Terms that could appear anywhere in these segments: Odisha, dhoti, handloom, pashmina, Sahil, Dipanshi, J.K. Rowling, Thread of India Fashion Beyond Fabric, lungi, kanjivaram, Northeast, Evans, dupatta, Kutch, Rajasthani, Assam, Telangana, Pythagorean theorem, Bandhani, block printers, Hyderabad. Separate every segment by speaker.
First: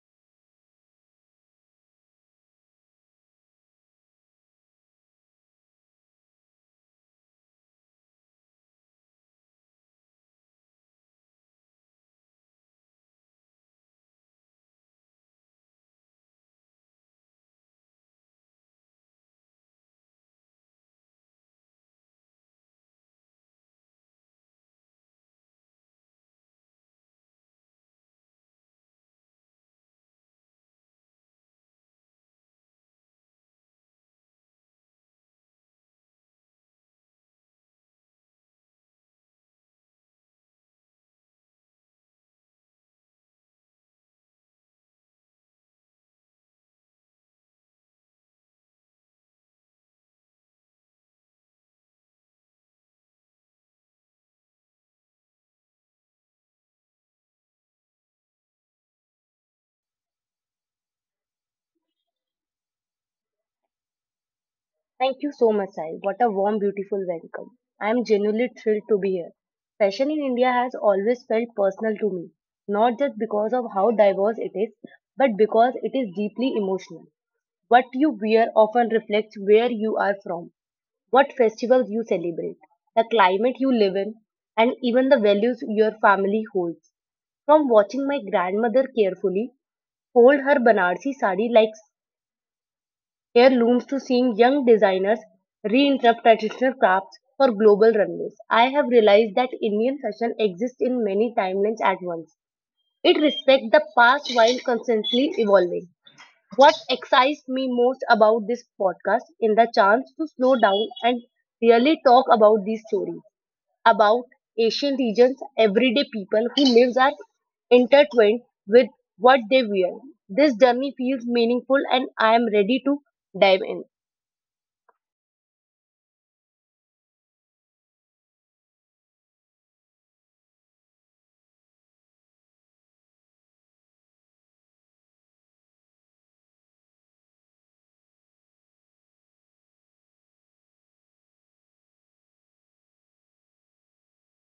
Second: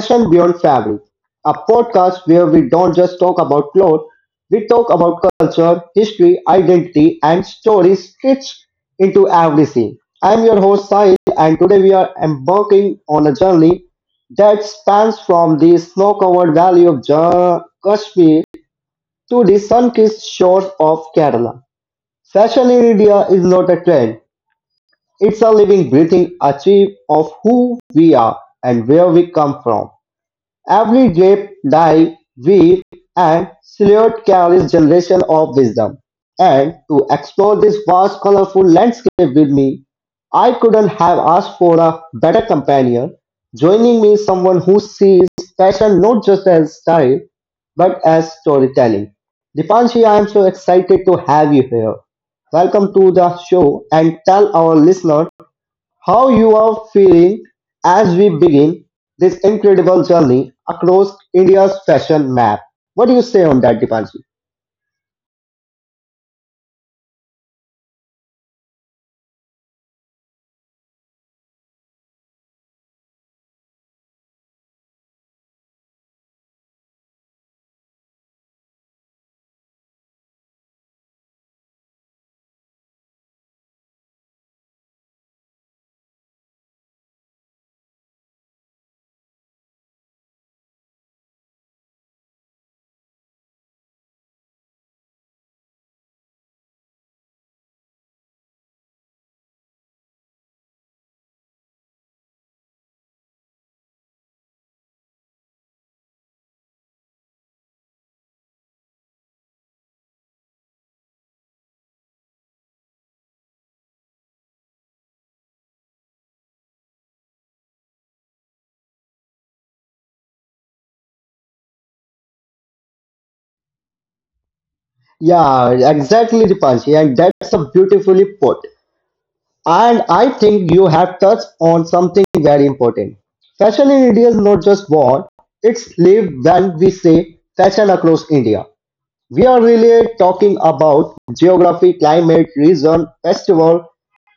Speaker 1: Fashion Beyond Fabric, a podcast where we don't just talk about clothes, we talk about culture, history, identity and stories stitched into every scene. I'm your host Sahil and today we are embarking on a journey that spans from the snow-covered valley of Kashmir to the sun-kissed shores of Kerala. Fashion in India is not a trend. It's a living, breathing archive of who we are and where we come from. Every drape, dye, weave, and silhouette carries generation of wisdom. And to explore this vast, colorful landscape with me, I couldn't have asked for a better companion. Joining me is someone who sees fashion not just as style, but as storytelling. Dipanshi, I am so excited to have you here. Welcome to the show and tell our listeners how you are feeling as we begin this incredible journey across India's fashion map. What do you say on that, Dipanshi?
Speaker 2: Thank you so much, Sai. What a warm, beautiful welcome. I am genuinely thrilled to be here. Fashion in India has always felt personal to me, not just because of how diverse it is, but because it is deeply emotional. What you wear often reflects where you are from, what festivals you celebrate, the climate you live in, and even the values your family holds. From watching my grandmother carefully fold her Banarsi sari like here looms to seeing young designers reinterrupt traditional crafts for global runways. I have realized that Indian fashion exists in many timelines at once. It respects the past while constantly evolving. What excites me most about this podcast is the chance to slow down and really talk about these stories, about Asian regions, everyday people whose lives are intertwined with what they wear. This journey feels meaningful and I am ready to dive in.
Speaker 1: Yeah, exactly, Dipanshi, and that's a beautifully put. And I think you have touched on something very important. Fashion in India is not just born, it's lived when we say fashion across India. We are really talking about geography, climate, region, festival,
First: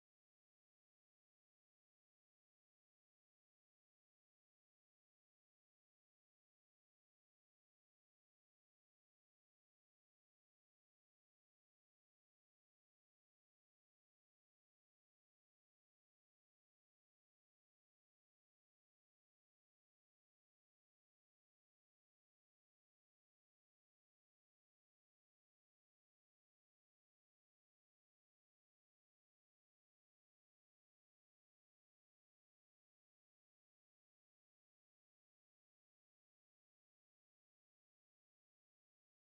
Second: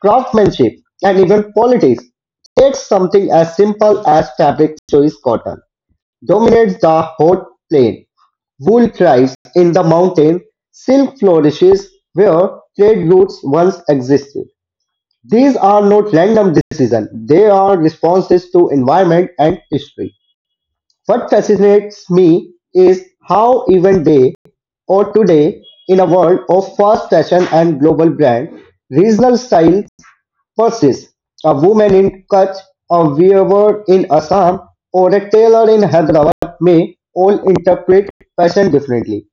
Speaker 1: craftsmanship, and even politics. Yet something as simple as fabric choice cotton dominates the hot plain. Wool thrives in the mountain. Silk flourishes where trade routes once existed. These are not random decisions. They are responses to environment and history. What fascinates me is how even they or today, in a world of fast fashion and global brand, regional style persists. A woman in Kutch, a weaver in Assam, or a tailor in Hyderabad may all interpret fashion differently.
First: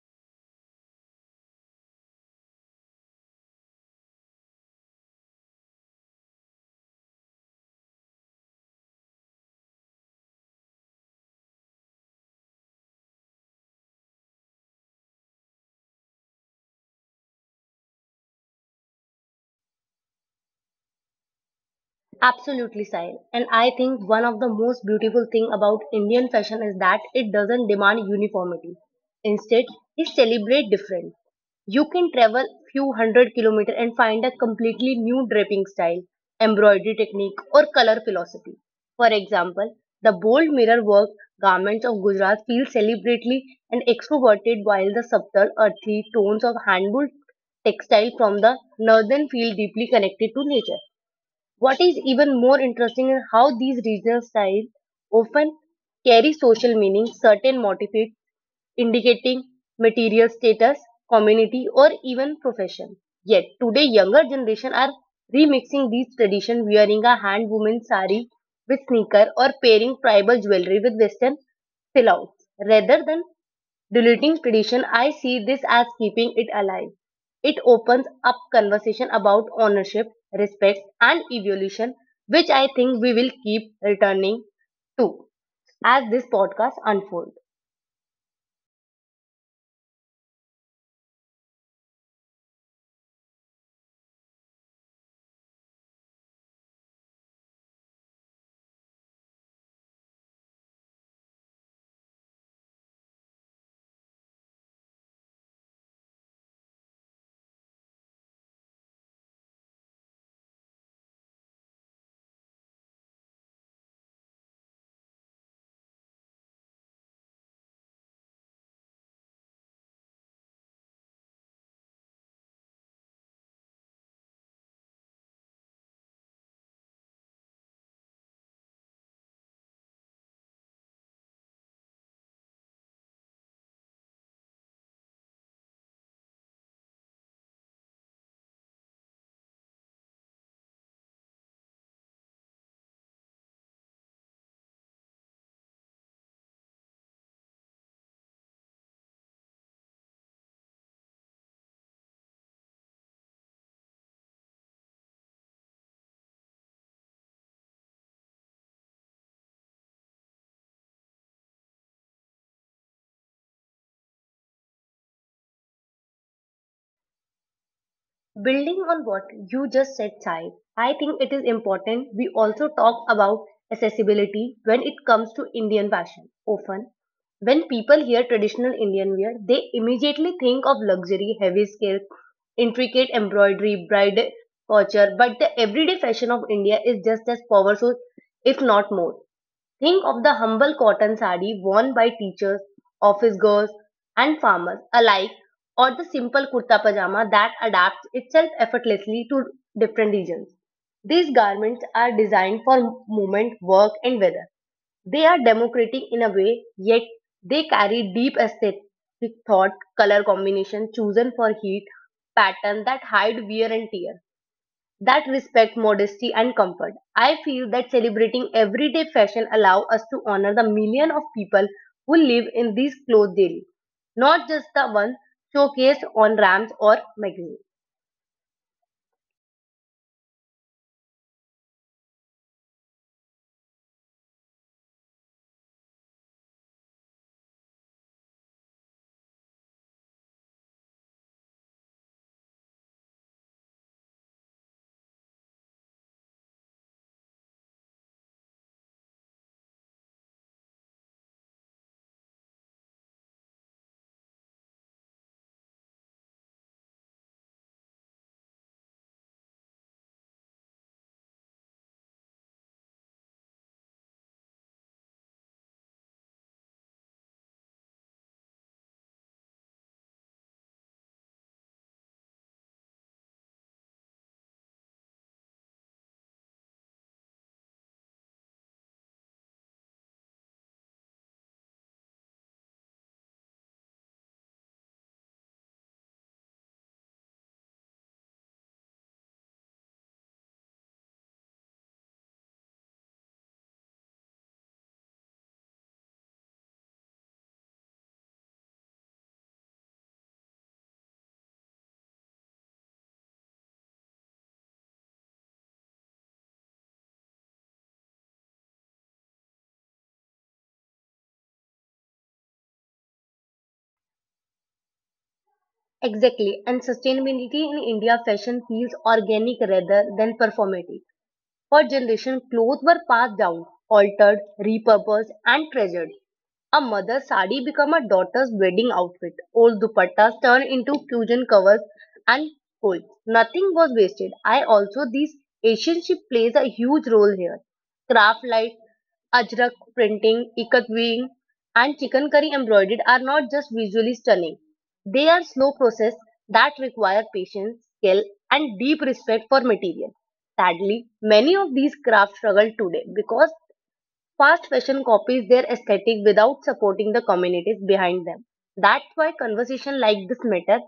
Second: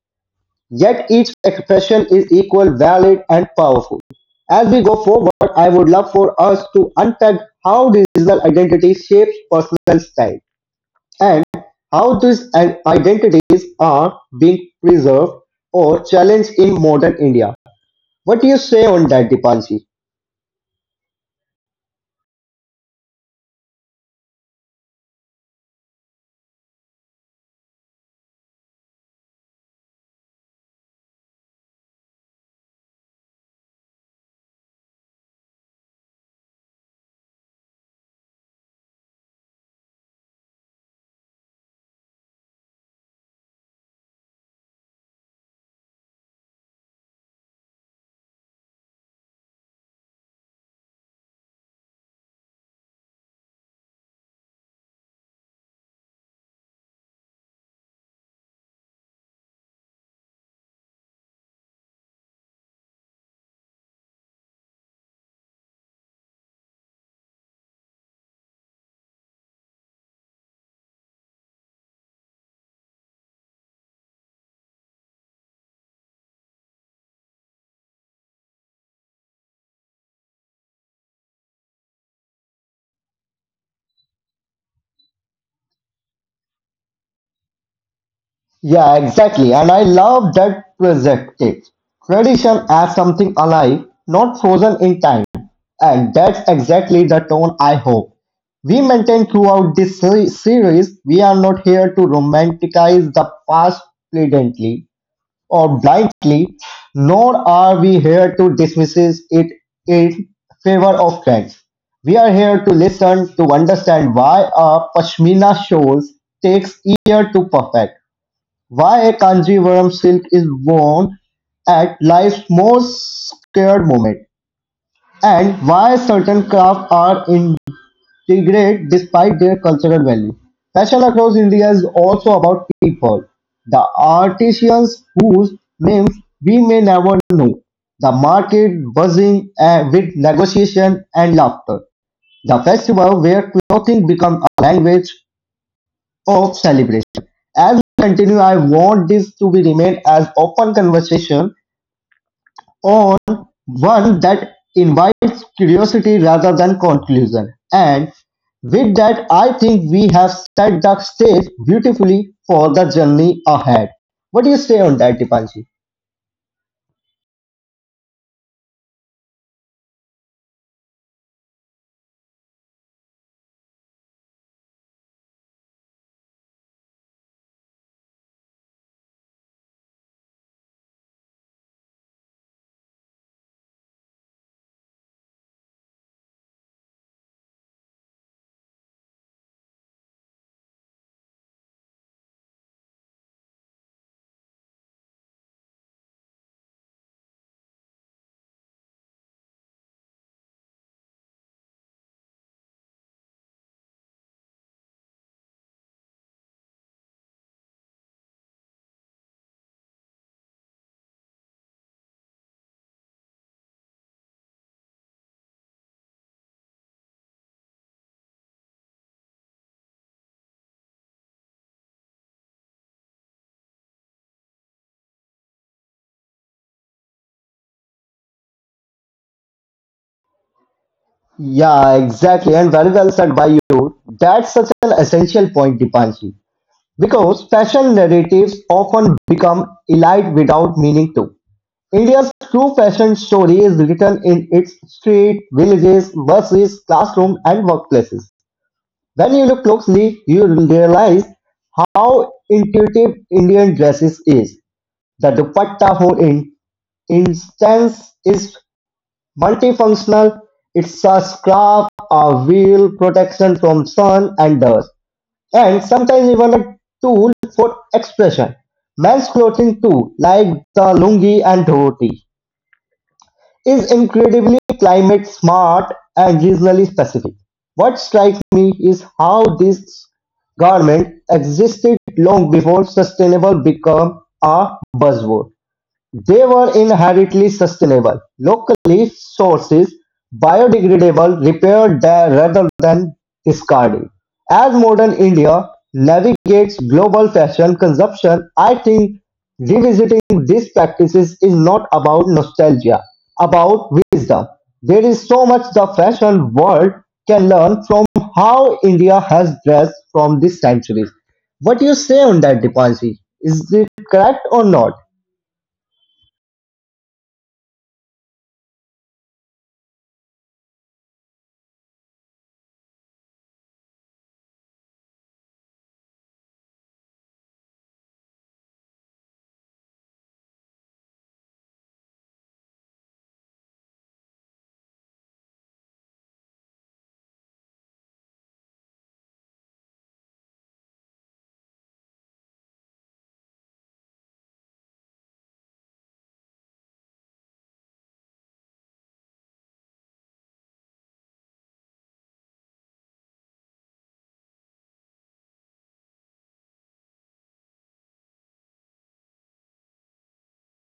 Speaker 1: Yet each expression is equal, valid, and powerful. As we go forward, I would love for us to unpack how regional identity shapes personal style and how these identities are being preserved or challenged in modern India. What do you say on that, Dipanshi?
Speaker 2: Absolutely, Sahil. And I think one of the most beautiful thing about Indian fashion is that it doesn't demand uniformity. Instead, it celebrates different. You can travel few hundred kilometers and find a completely new draping style, embroidery technique, or color philosophy. For example, the bold mirror work garments of Gujarat feel celebrately and extroverted, while the subtle, earthy tones of handwoven textile from the northern feel deeply connected to nature. What is even more interesting is how these regional styles often carry social meaning, certain motifs indicating material status, community, or even profession. Yet today, younger generation are remixing these traditions, wearing a hand woven sari with sneaker or pairing tribal jewelry with Western silhouettes, rather than deleting tradition, I see this as keeping it alive. It opens up conversation about ownership, respect, and evolution, which I think we will keep returning to as this podcast unfolds.
Speaker 1: Yeah, exactly. And I love that perspective. Tradition as something alive, not frozen in time. And that's exactly the tone I hope. We maintain throughout this series, we are not here to romanticize the past pleadantly or blindly, nor are we here to dismiss it in favor of trends. We are here to listen to understand why a pashmina shawl takes year to perfect, why a kanjivaram silk is worn at life's most scared moment, and why certain crafts are degrade despite their cultural value. Fashion across India is also about people, the artisans whose names we may never know, the market buzzing with negotiation and laughter, the festival where clothing becomes a language of celebration. As we continue, I want this to be remain as open conversation on one that invites curiosity rather than conclusion. And with that, I think we have set the stage beautifully for the journey ahead. What do you say on that, Dipanshi?
Speaker 2: Building on what you just said, Sai, I think it is important we also talk about accessibility when it comes to Indian fashion. Often, when people hear traditional Indian wear, they immediately think of luxury, heavy scale, intricate embroidery, bride couture, but the everyday fashion of India is just as powerful, if not more. Think of the humble cotton sari worn by teachers, office girls, and farmers alike, or the simple kurta pajama that adapts itself effortlessly to different regions. These garments are designed for movement, work, and weather, they are democratic in a way, yet they carry deep aesthetic thought, color combination chosen for heat, pattern that hide wear and tear, that respect modesty and comfort. I feel that celebrating everyday fashion allow us to honor the million of people who live in these clothes daily, not just the ones showcased on ramps or magazines.
Speaker 1: Yeah, exactly, and very well said by you. That's such an essential point, Dipanshi, because fashion narratives often become elite without meaning to. India's true fashion story is written in its street, villages, buses, classroom, and workplaces. When you look closely, you realize how intuitive Indian dresses is. The dupatta, for instance, is multifunctional. It's a scarf, a veil, protection from sun and dust, and sometimes even a tool for expression. Men's clothing too, like the lungi and dhoti is incredibly climate smart and regionally specific. What strikes me is how this government existed long before sustainable became a buzzword. They were inherently sustainable, locally sourced, biodegradable, repaired there rather than discarded. As modern India navigates global fashion consumption, I think revisiting these practices is not about nostalgia, about wisdom. There is so much the fashion world can learn from how India has dressed from these centuries. What do you say on that, Dipanshi? Is it correct or not?
Speaker 2: Exactly, and sustainability in India fashion feels organic rather than performative. For generations, clothes were passed down, altered, repurposed, and treasured. A mother's sari became a daughter's wedding outfit. Old dupattas turned into fusion covers and hoods. Nothing was wasted. I also these Asian ship plays a huge role here. Craft like ajrak printing, ikat weaving, and chicken curry embroidered are not just visually stunning. They are slow process that require patience, skill, and deep respect for material. Sadly, many of these crafts struggle today because fast fashion copies their aesthetic without supporting the communities behind them. That's why conversation like this matter.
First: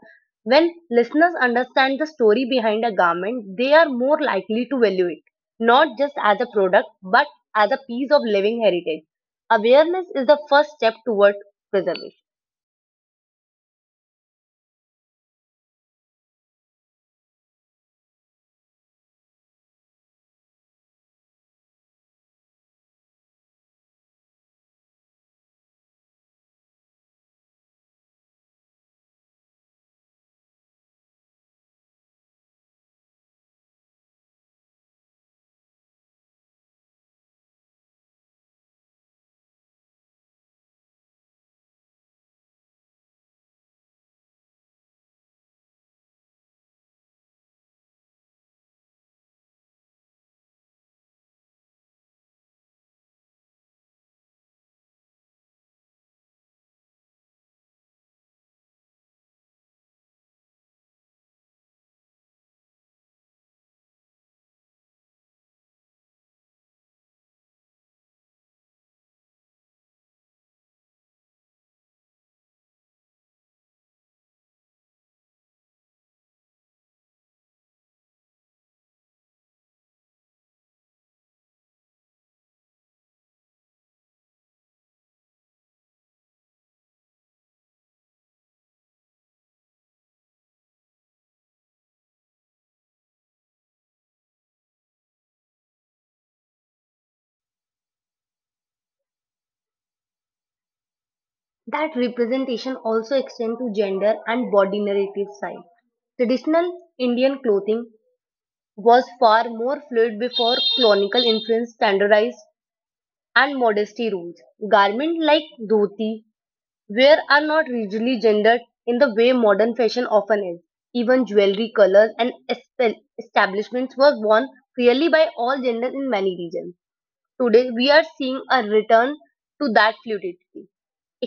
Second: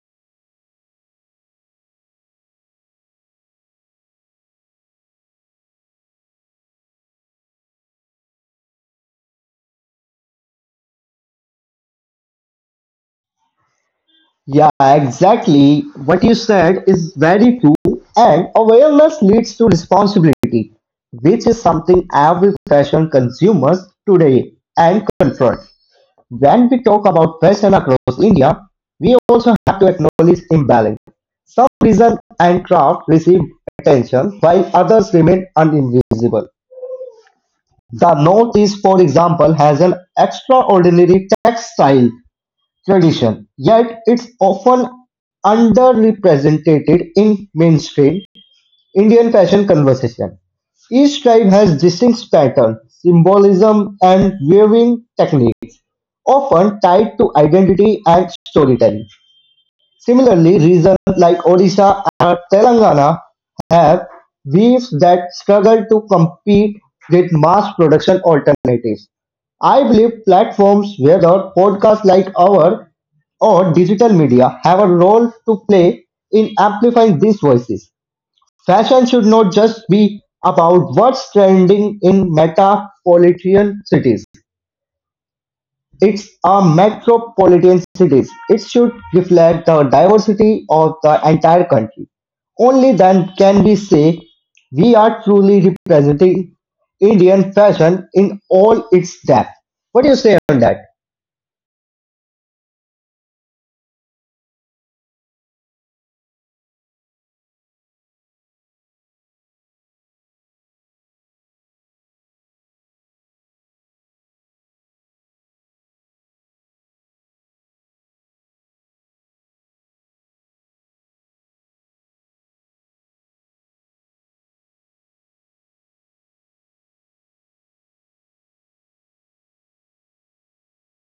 Speaker 2: When listeners understand the story behind a garment, they are more likely to value it, not just as a product, but as a piece of living heritage. Awareness is the first step toward preservation.
Speaker 1: Yeah, exactly. What you said is very true, and awareness leads to responsibility, which is something every fashion consumers today and confront. When we talk about fashion across India, we also have to acknowledge imbalance. Some design and craft receive attention while others remain uninvisible. The Northeast, for example, has an extraordinary textile tradition, yet it's often underrepresented in mainstream Indian fashion conversation. Each tribe has distinct pattern, symbolism, and weaving technique, often tied to identity and storytelling. Similarly, regions like Odisha and Telangana have weaves that struggle to compete with mass production alternatives. I believe platforms, whether podcasts like ours or digital media have a role to play in amplifying these voices. Fashion should not just be about what's trending in metropolitan cities. It's a metropolitan cities. It should reflect the diversity of the entire country. Only then can we say we are truly representing Indian fashion in all its depth. What do you say on that?
Speaker 2: That representation also extends to gender and body narrative side. Traditional Indian clothing was far more fluid before colonial influence standardized and modesty rules. Garments like dhoti wear are not rigidly gendered in the way modern fashion often is. Even jewelry, colors, and establishments were worn freely by all genders in many regions. Today, we are seeing a return to that fluidity,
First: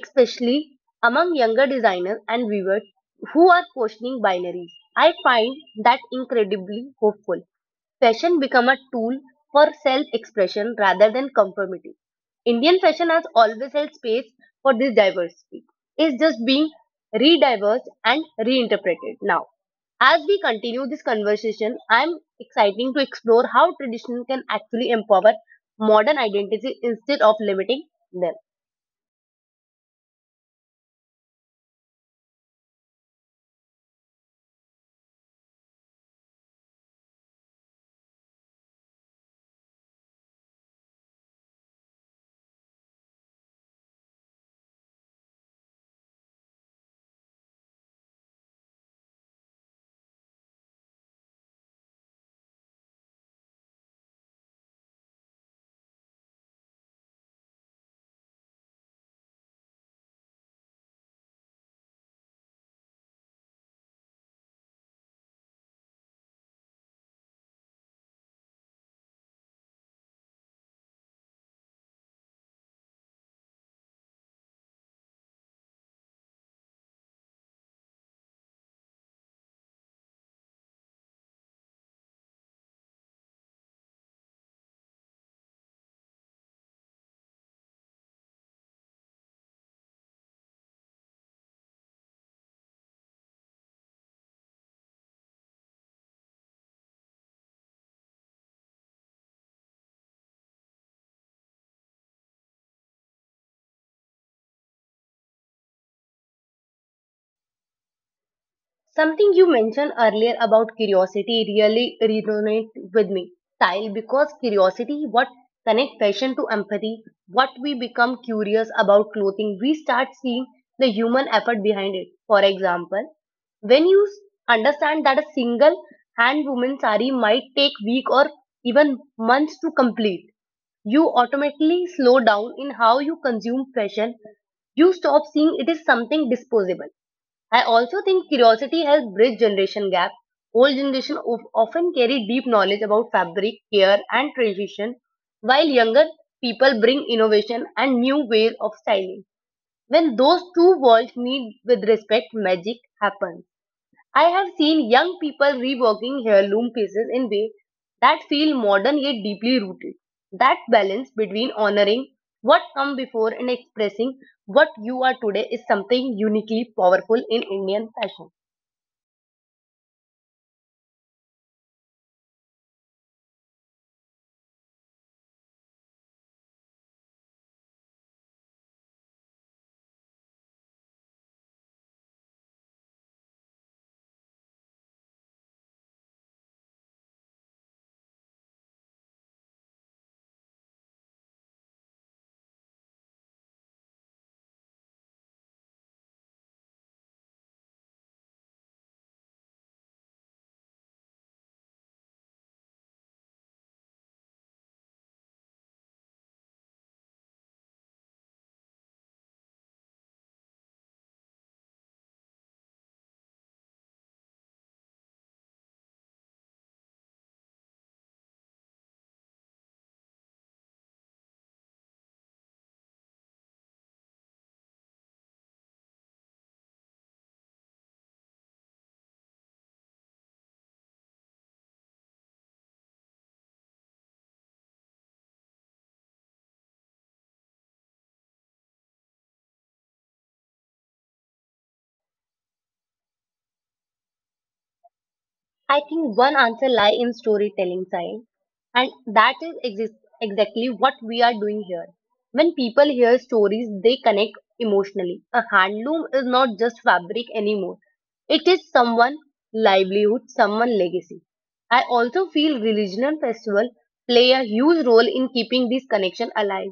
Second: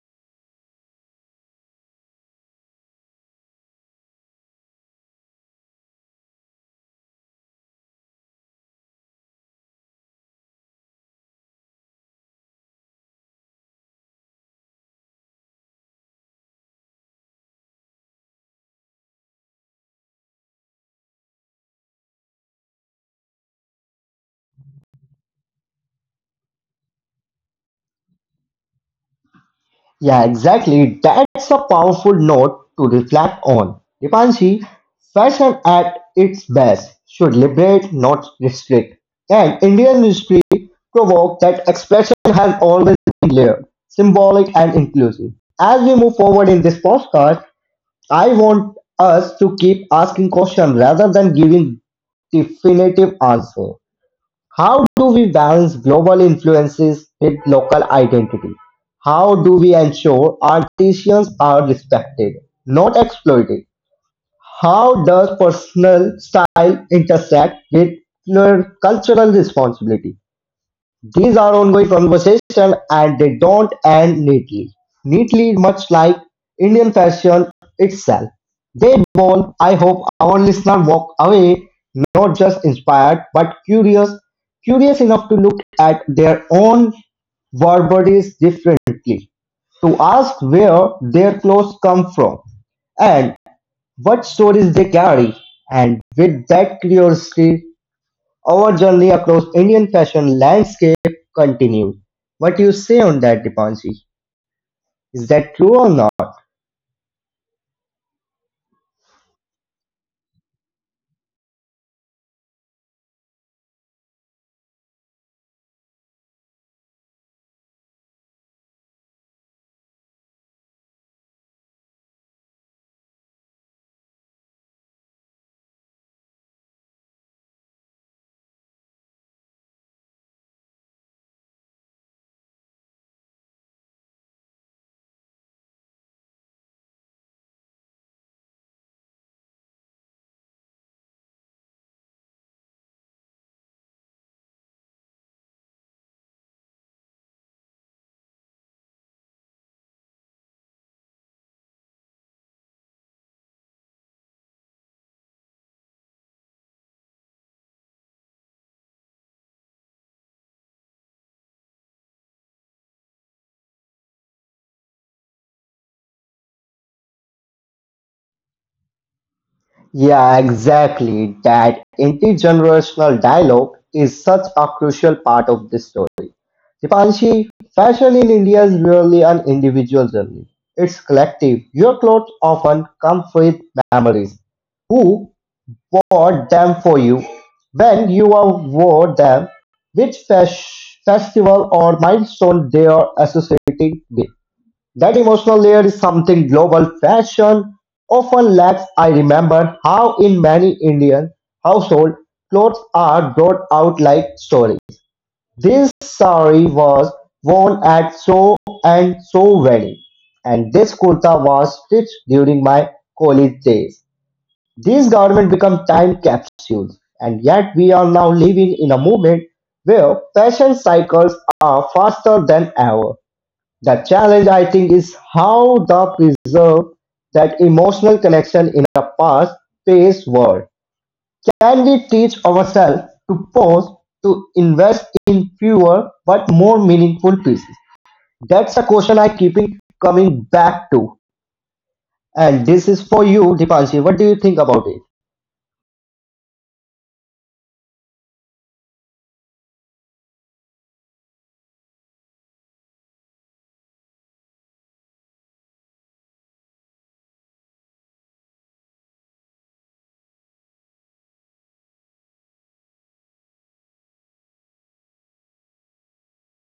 Speaker 2: especially among younger designers and viewers who are questioning binaries. I find that incredibly hopeful. Fashion become a tool for self-expression rather than conformity. Indian fashion has always held space for this diversity. It's just being re-diverse and reinterpreted now. As we continue this conversation, I'm exciting to explore how tradition can actually empower modern identity instead of limiting them.
Speaker 1: Yeah, exactly. That's a powerful note to reflect on. Dipanshi, fashion at its best should liberate, not restrict. And Indian history provoked that expression has always been layered, symbolic, and inclusive. As we move forward in this podcast, I want us to keep asking questions rather than giving definitive answer. How do we balance global influences with local identity? How do we ensure artisans are respected, not exploited? How does personal style intersect with cultural responsibility? These are ongoing conversations and they don't end neatly. Neatly, much like Indian fashion itself. They evolve. I hope our listener walk away not just inspired but curious, curious enough to look at their own war bodies differently, to ask where their clothes come from and what stories they carry. And with that curiosity, our journey across Indian fashion landscape continues. What do you say on that, Dipanshi? Is that true or not?
Speaker 2: Something you mentioned earlier about curiosity really resonates with me, Style, because curiosity what connect fashion to empathy, what we become curious about clothing, we start seeing the human effort behind it. For example, when understand that a single hand woven sari might take week or even months to complete, you automatically slow down in how you consume fashion. You stop seeing it is something disposable. I also think curiosity helps bridge generation gap. Old generation of, often carry deep knowledge about fabric, care, and tradition, while younger people bring innovation and new ways of styling. When those two worlds meet with respect, magic happens. I have seen young people reworking heirloom pieces in ways that feel modern yet deeply rooted. That balance between honoring what come before and expressing what you are today is something uniquely powerful in Indian fashion.
Speaker 1: Yeah, exactly. That intergenerational dialogue is such a crucial part of this story. Dipanshi, fashion in India is really an individual journey. It's collective. Your clothes often come with memories. Who wore them for you. When you are wore them, which festival or milestone they are associating with. That emotional layer is something global fashion often lacks. I remember how in many Indian households, clothes are brought out like stories. This sari was worn at so and so wedding, and this kurta was stitched during my college days. These governments become time capsules, and yet we are now living in a moment where fashion cycles are faster than ever. The challenge, I think, is how to preserve that emotional connection in a fast-paced world. Can we teach ourselves to pause, to invest in fewer but more meaningful pieces? That's a question I keep coming back to. And this is for you, Dipanshi. What do you think about it?
Speaker 2: I think one answer lies in storytelling side, and that is exactly what we are doing here. When people hear stories, they connect emotionally. A handloom is not just fabric anymore; it is someone' livelihood, someone' legacy. I also feel religion festival play a huge role in keeping this connection alive.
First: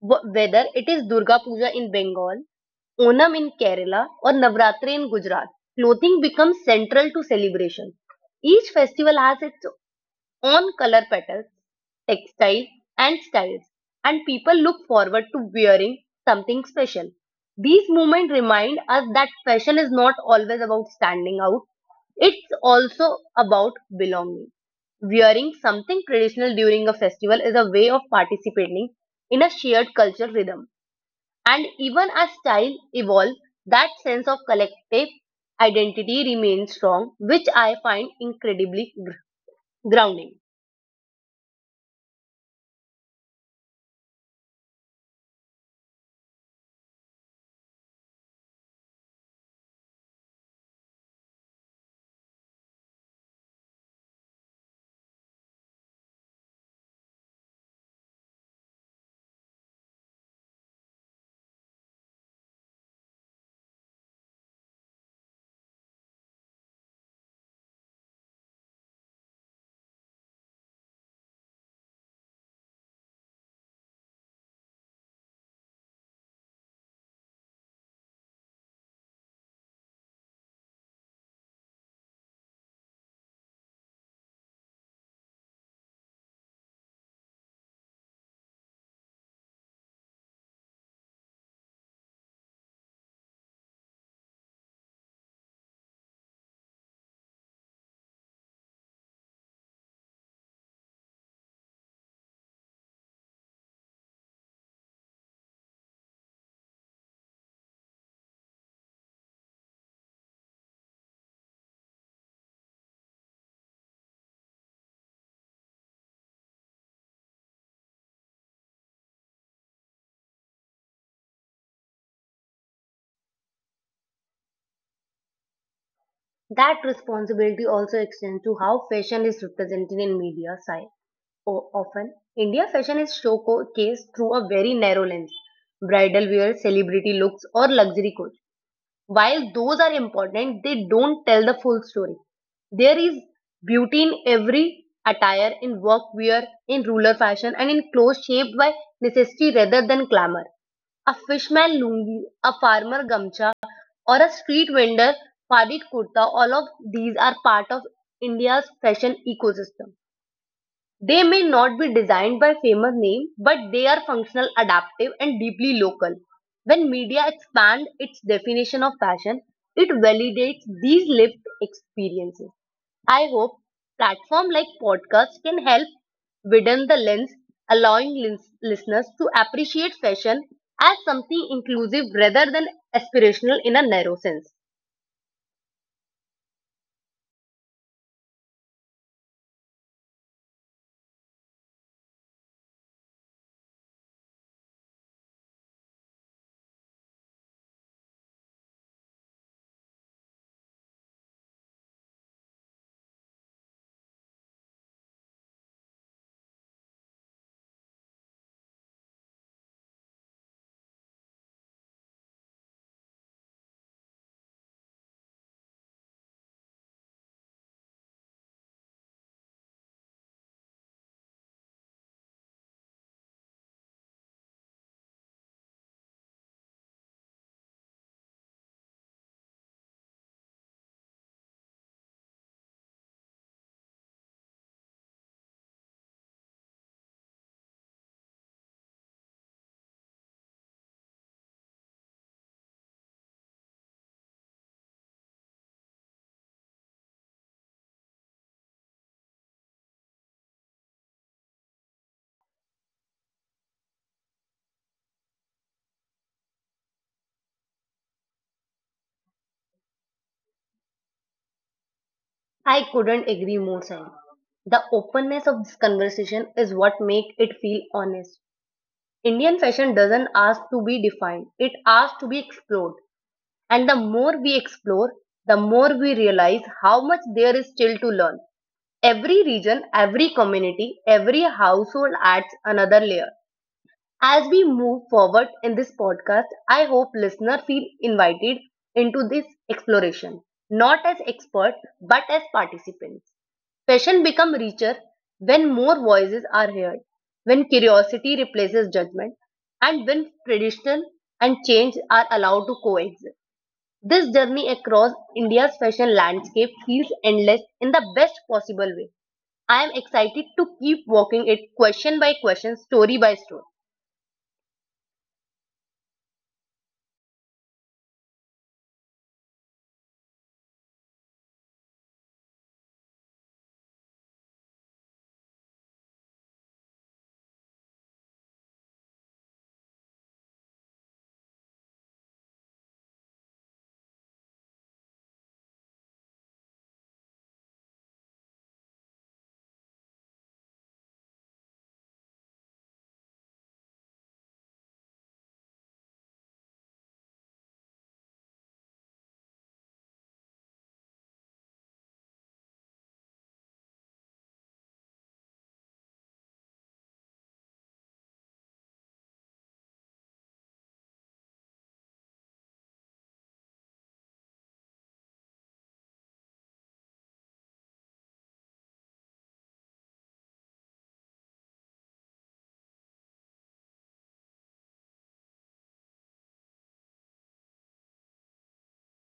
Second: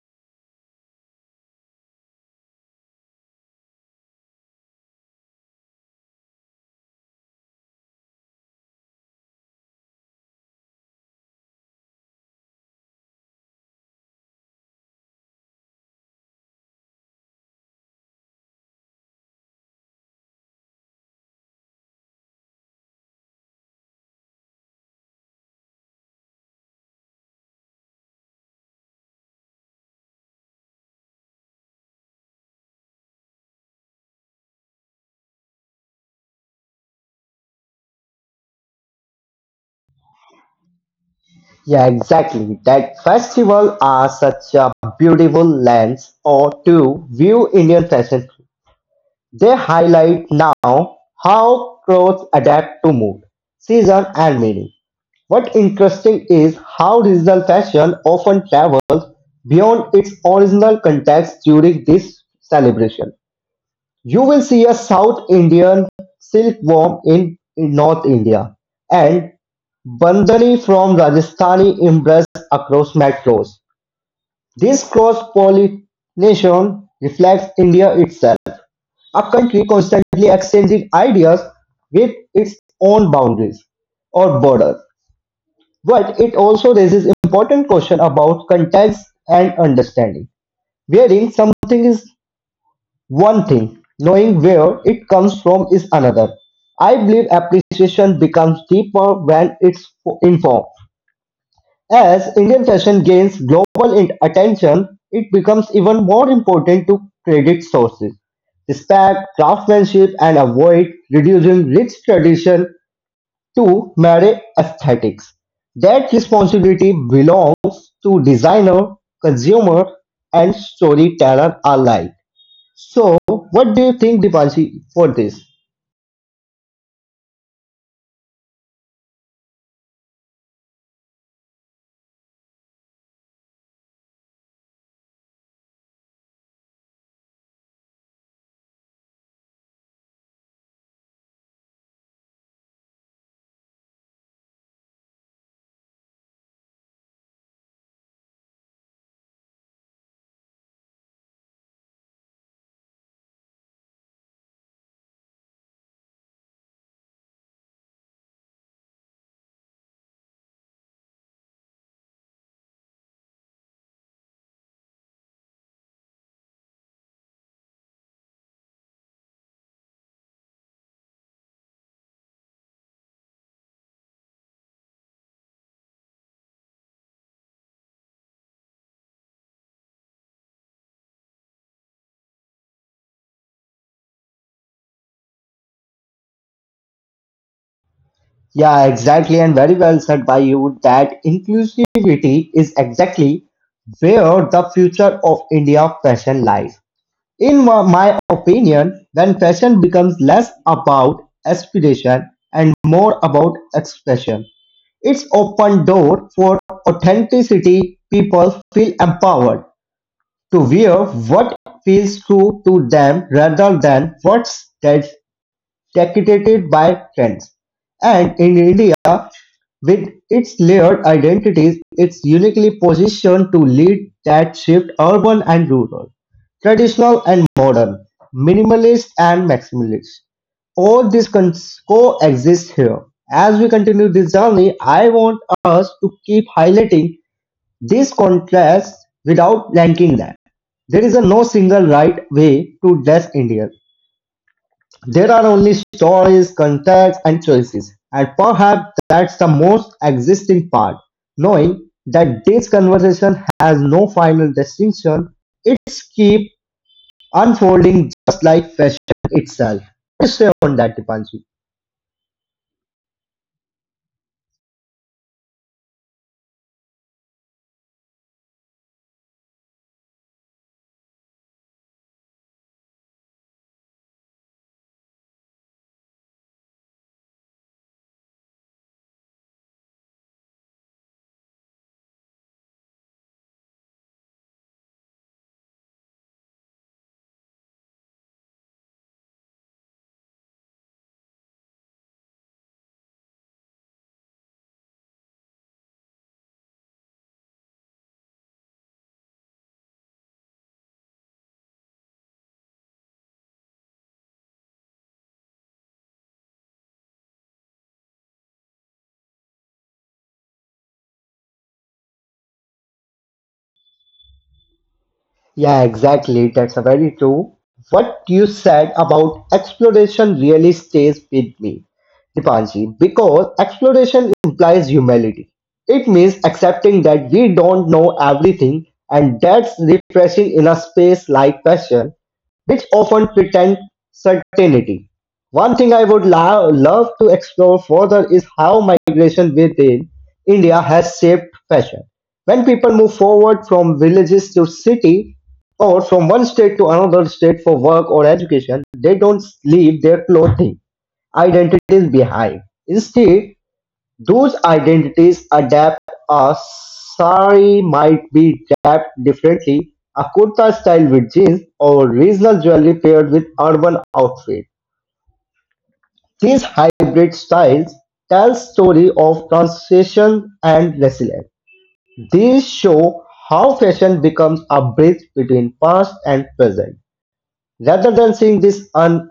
Speaker 2: Whether it is Durga Puja in Bengal, Onam in Kerala, or Navratri in Gujarat, clothing becomes central to celebration. Each festival has its own color patterns, textiles, and styles, and people look forward to wearing something special. These movements remind us that fashion is not always about standing out, it's also about belonging. Wearing something traditional during a festival is a way of participating in a shared culture rhythm. And even as style evolves, that sense of collective identity remains strong, which I find incredibly grounding.
Speaker 1: Yeah, exactly. That festival are such a beautiful lens or to view Indian fashion. They highlight now how clothes adapt to mood, season and meaning. What interesting is how regional fashion often travels beyond its original context during this celebration. You will see a South Indian silkworm in North India and Bandhani from Rajasthani embrace across metros. This cross-pollination reflects India itself, a country constantly exchanging ideas with its own boundaries or borders. But it also raises important questions about context and understanding. Wearing something is one thing, knowing where it comes from is another. I believe appreciation becomes deeper when it's informed. As Indian fashion gains global attention, it becomes even more important to credit sources, respect craftsmanship, and avoid reducing rich tradition to mere aesthetics. That responsibility belongs to designer, consumer, and storyteller alike. So, what do you think, Dipanshi, for this?
Speaker 2: That responsibility also extends to how fashion is represented in media side. Often, India fashion is showcased through a very narrow lens. Bridal wear, celebrity looks, or luxury goods. While those are important, they don't tell the full story. There is beauty in every attire, in workwear, in ruler fashion, and in clothes shaped by necessity rather than glamour. A fishman lungi, a farmer gamcha, or a street vendor padit kurta, all of these are part of India's fashion ecosystem. They may not be designed by famous name, but they are functional, adaptive, and deeply local. When media expands its definition of fashion, it validates these lived experiences. I hope platforms like podcasts can help widen the lens, allowing listeners to appreciate fashion as something inclusive rather than aspirational in a narrow sense.
Speaker 1: Yeah, exactly, and very well said by you that inclusivity is exactly where the future of India fashion lies. In my opinion, when fashion becomes less about aspiration and more about expression, it's open door for authenticity. People feel empowered to wear what feels true to them rather than what's that's dictated by trends. And in India, with its layered identities, it's uniquely positioned to lead that shift urban and rural, traditional and modern, minimalist and maximalist. All this coexist here. As we continue this journey, I want us to keep highlighting this contrast without ranking them. There is a no single right way to dress India. There are only stories, contacts and choices, and perhaps that's the most existing part, knowing that this conversation has no final destination, it's keep unfolding just like fashion itself. What do you say on that, Dipanshi?
Speaker 2: I couldn't agree more, Sam. The openness of this conversation is what makes it feel honest. Indian fashion doesn't ask to be defined, it asks to be explored. And the more we explore, the more we realize how much there is still to learn. Every region, every community, every household adds another layer. As we move forward in this podcast, I hope listeners feel invited into this exploration, not as experts, but as participants. Passion becomes richer when more voices are heard, when curiosity replaces judgment, and when tradition and change are allowed to coexist. This journey across India's fashion landscape feels endless in the best possible way. I am excited to keep walking it question by question, story by story.
Speaker 1: Yeah, exactly. That's a very true. What you said about exploration really stays with me, Dipanji, because exploration implies humility. It means accepting that we don't know everything, and that's refreshing in a space like fashion which often pretend certainty. One thing I would love to explore further is how migration within India has shaped fashion. When people move forward from villages to city or from one state to another state for work or education, they don't leave their clothing identities behind. Instead, those identities adapt a sari might be wrapped differently, a kurta style with jeans, or regional jewelry paired with urban outfit. These hybrid styles tell story of transition and resilience. These show how fashion becomes a bridge between past and present. Rather than seeing this an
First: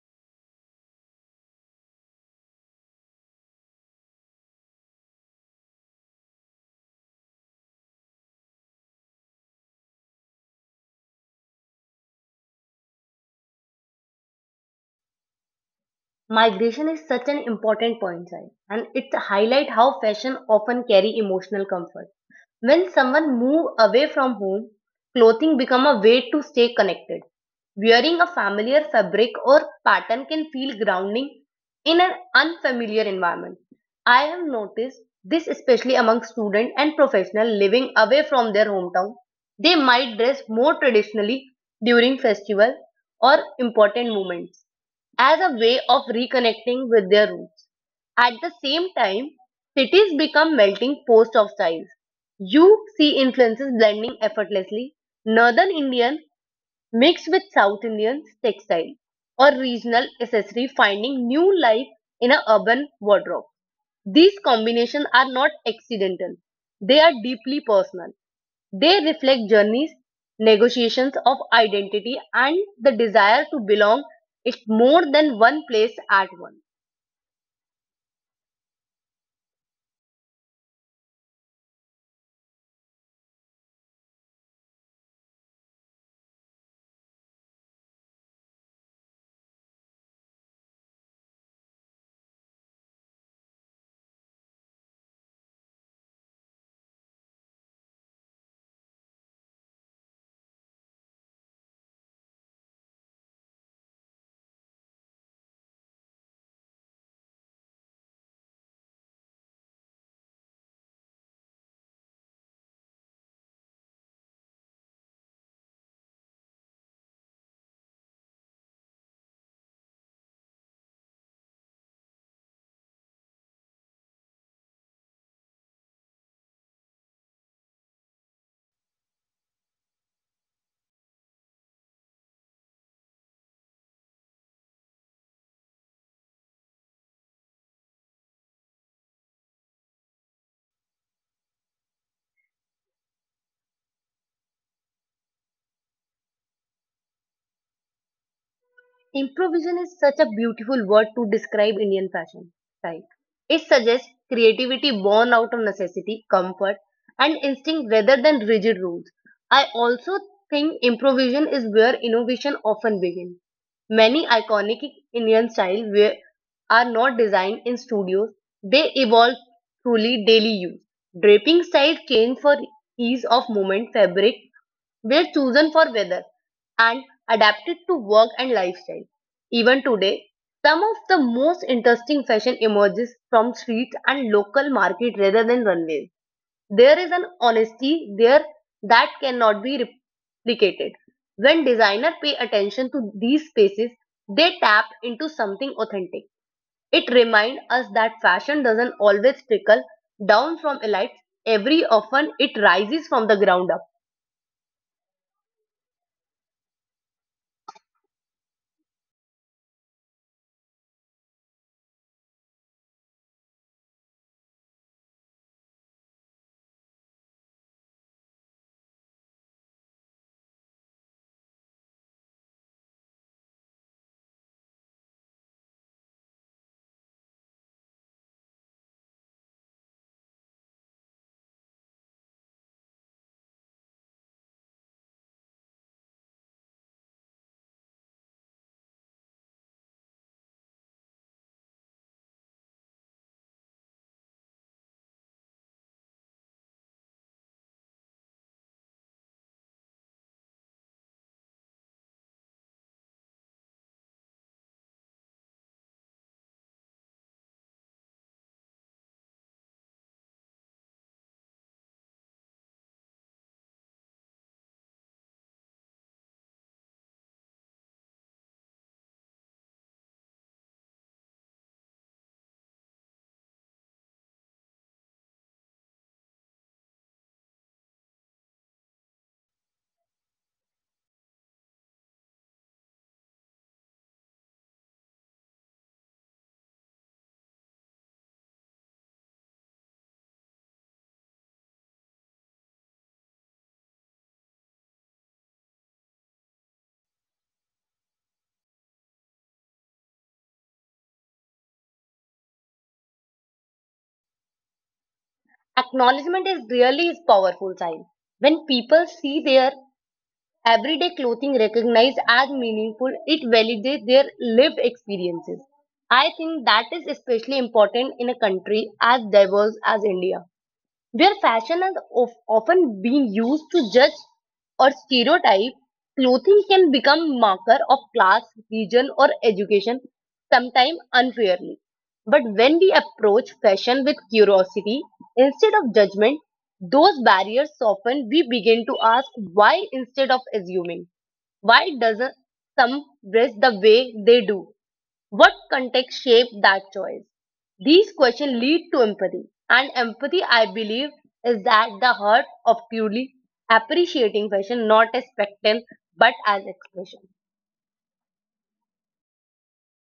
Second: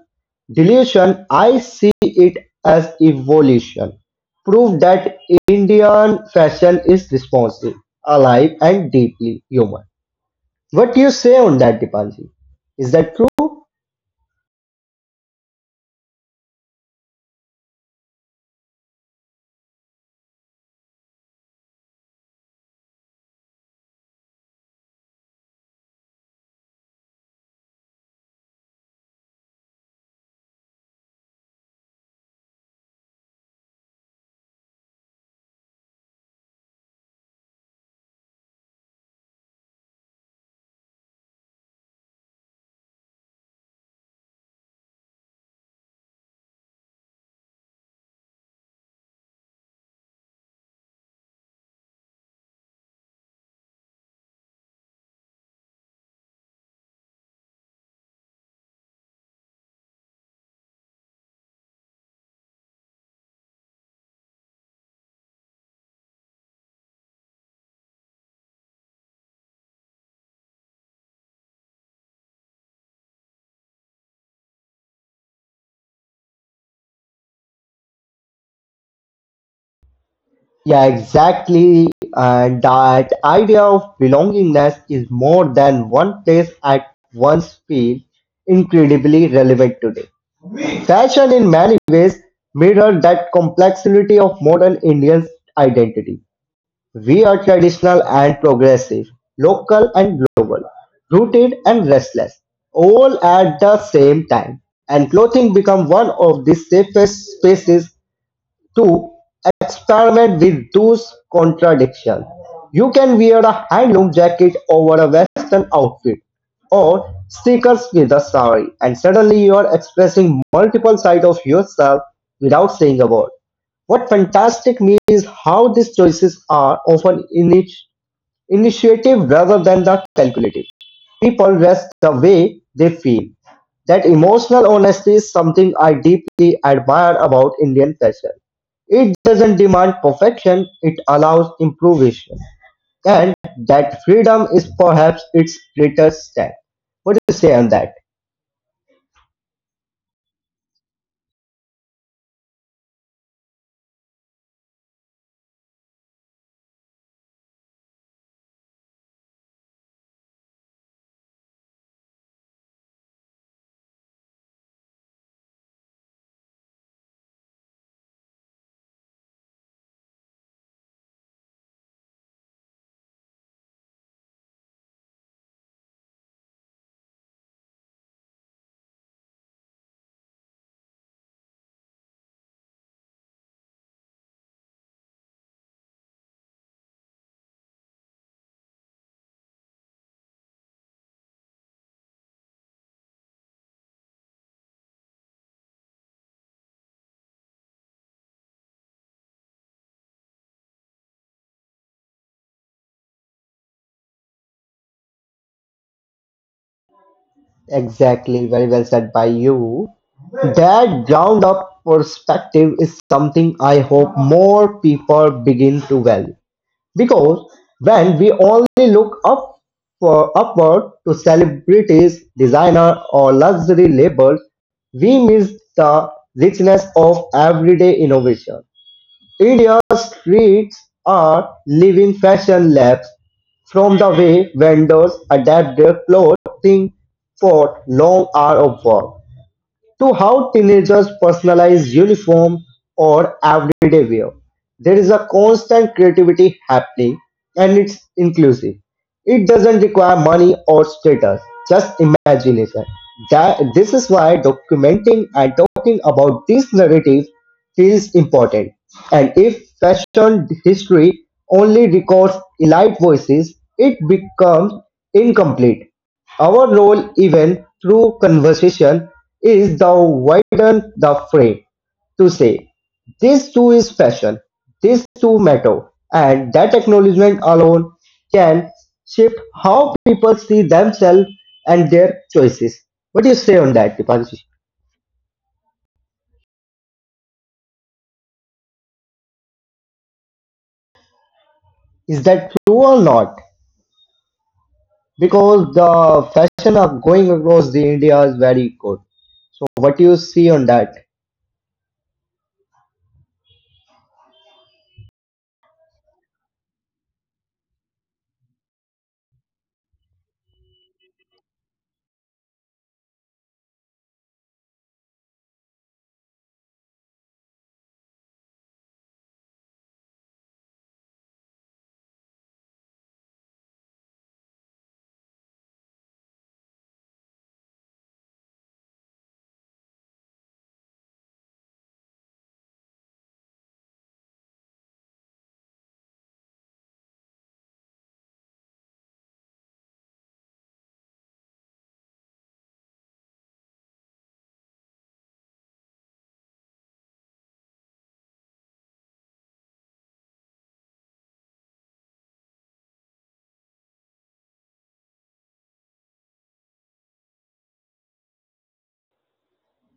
Speaker 1: deletion, I see it as evolution. Proof that Indian fashion is responsive, alive, and deeply human. What do you say on that, Dipanji? Is that true?
Speaker 2: Migration is such an important point, Sai, and it highlights how fashion often carry emotional comfort. When someone move away from home, clothing become a way to stay connected. Wearing a familiar fabric or pattern can feel grounding in an unfamiliar environment. I have noticed this especially among students and professionals living away from their hometown. They might dress more traditionally during festivals or important moments as a way of reconnecting with their roots. At the same time, cities become melting pots of styles. You see influences blending effortlessly. Northern Indian mixed with South Indian textile or regional accessory finding new life in an urban wardrobe. These combinations are not accidental. They are deeply personal. They reflect journeys, negotiations of identity and the desire to belong it more than one place at once.
Speaker 1: Yeah, exactly. And that idea of belongingness is more than one place at once feel incredibly relevant today. Fashion in many ways mirror that complexity of modern Indian identity. We are traditional and progressive, local and global, rooted and restless, all at the same time. And clothing become one of the safest spaces to experiment with those contradictions. You can wear a handloom jacket over a western outfit or sneakers with a sari, and suddenly you are expressing multiple sides of yourself without saying a word. What fantastic me is how these choices are often initiative rather than the calculative. People rest the way they feel. That emotional honesty is something I deeply admire about Indian fashion. It doesn't demand perfection, it allows improvisation. And that freedom is perhaps its greatest step. What do you say on that?
Speaker 2: Improvisation is such a beautiful word to describe Indian fashion, right? It suggests creativity born out of necessity, comfort, and instinct rather than rigid rules. I also think improvisation is where innovation often begins. Many iconic Indian styles were, are not designed in studios, they evolve truly daily use. Draping styles change for ease of movement, fabric were chosen for weather and adapted to work and lifestyle. Even today, some of the most interesting fashion emerges from streets and local market rather than runways. There is an honesty there that cannot be replicated. When designers pay attention to these spaces, they tap into something authentic. It reminds us that fashion doesn't always trickle down from elites. Every often it rises from the ground up.
Speaker 1: Exactly, very well said by you. That ground up perspective is something I hope more people begin to value. Because when we only look up for upward to celebrities, designer or luxury labels, we miss the richness of everyday innovation. India's streets are living fashion labs, from the way vendors adapt their clothing for long hours of work to how teenagers personalize uniform or everyday wear. There is a constant creativity happening and it's inclusive. It doesn't require money or status, just imagination. That, this is why documenting and talking about this narrative feels important. And if fashion history only records elite voices, it becomes incomplete. Our role, even through conversation, is to widen the fray, to say, this too is fashion, this too matter, and that acknowledgement alone can shape how people see themselves and their choices. What do you say on that, Dipanshi? Is that true or not? Because the fashion of going across the India is very good. What do you see on that?
Speaker 2: Acknowledgement is really his powerful side. When people see their everyday clothing recognized as meaningful, it validates their lived experiences. I think that is especially important in a country as diverse as India where fashion has of often been used to judge or stereotype, clothing can become marker of class, region or education, sometimes unfairly. But when we approach fashion with curiosity instead of judgment, those barriers soften. We begin to ask why instead of assuming. Why doesn't some dress the way they do? What context shaped that choice? These questions lead to empathy, and empathy, I believe, is at the heart of truly appreciating fashion, not as spectacle but as expression.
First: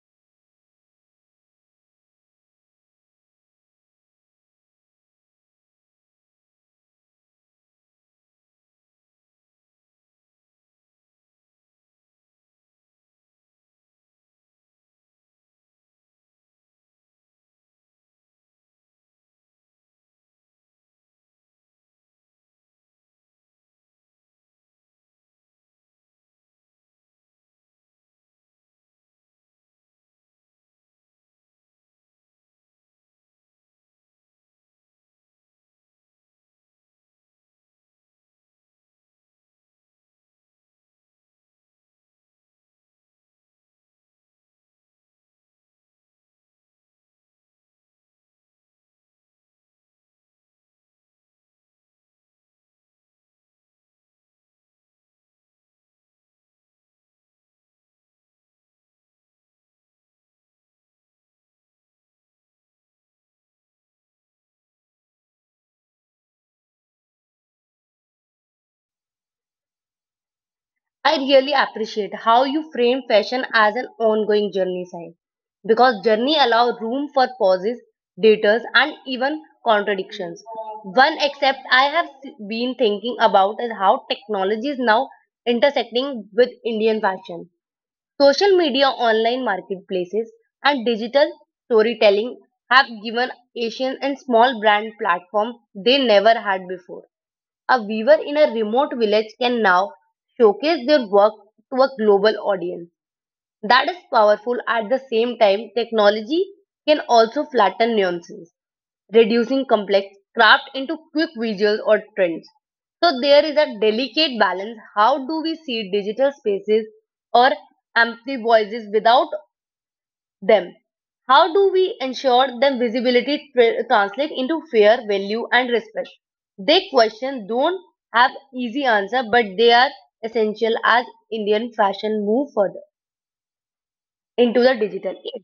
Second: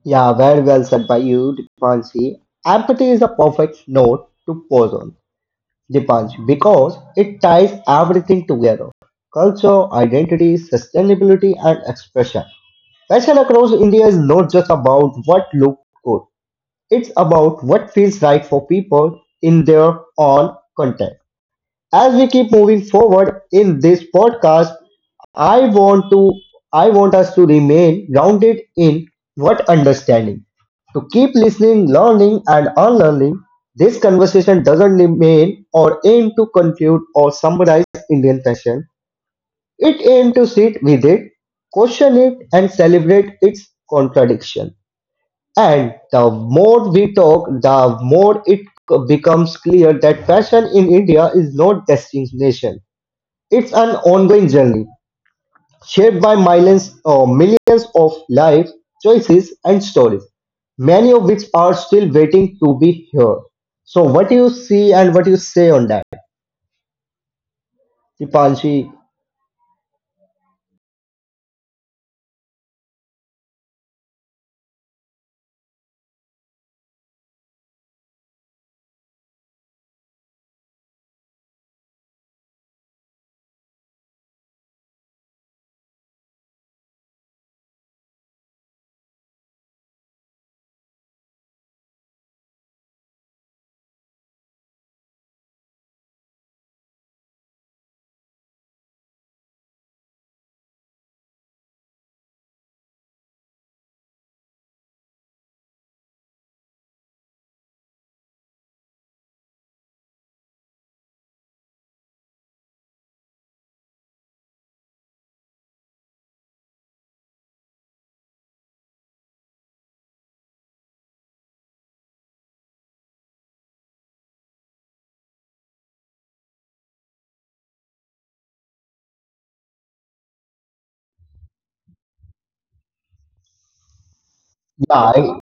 Speaker 1: Yeah, very well said by you, Dipanshi. Empathy is a perfect note to pause on, Dipanshi, because it ties everything together culture, identity, sustainability, and expression. Fashion across India is not just about what looks good, it's about what feels right for people in their own context. As we keep moving forward in this podcast, I want to I want us to remain grounded in what understanding. To keep listening, learning and unlearning, this conversation doesn't remain or aim to conclude or summarize Indian fashion. It aims to sit with it, question it and celebrate its contradiction. And the more we talk, the more it becomes clear that fashion in India is not destination it's an ongoing journey, shaped by millions, millions of life choices and stories, many of which are still waiting to be heard. So, what do you see and what do you say on that, Dipanshi?
Speaker 2: I really appreciate how you frame fashion as an ongoing journey, Sai, because journey allow room for pauses, detours, and even contradictions. One except I have been thinking about is how technology is now intersecting with Indian fashion. Social media, online marketplaces, and digital storytelling have given Asian and small brand platforms they never had before. A weaver in a remote village can now showcase their work to a global audience. That is powerful at the same time, technology can also flatten nuances reducing complex craft into quick visuals or trends. So there is a delicate balance. How do we see digital spaces or empty voices without them? How do we ensure them visibility translate into fair value and respect? They question don't have easy answer, but they are essential as Indian fashion move further into the
Speaker 1: Yeah,
Speaker 2: digital.
Speaker 1: I-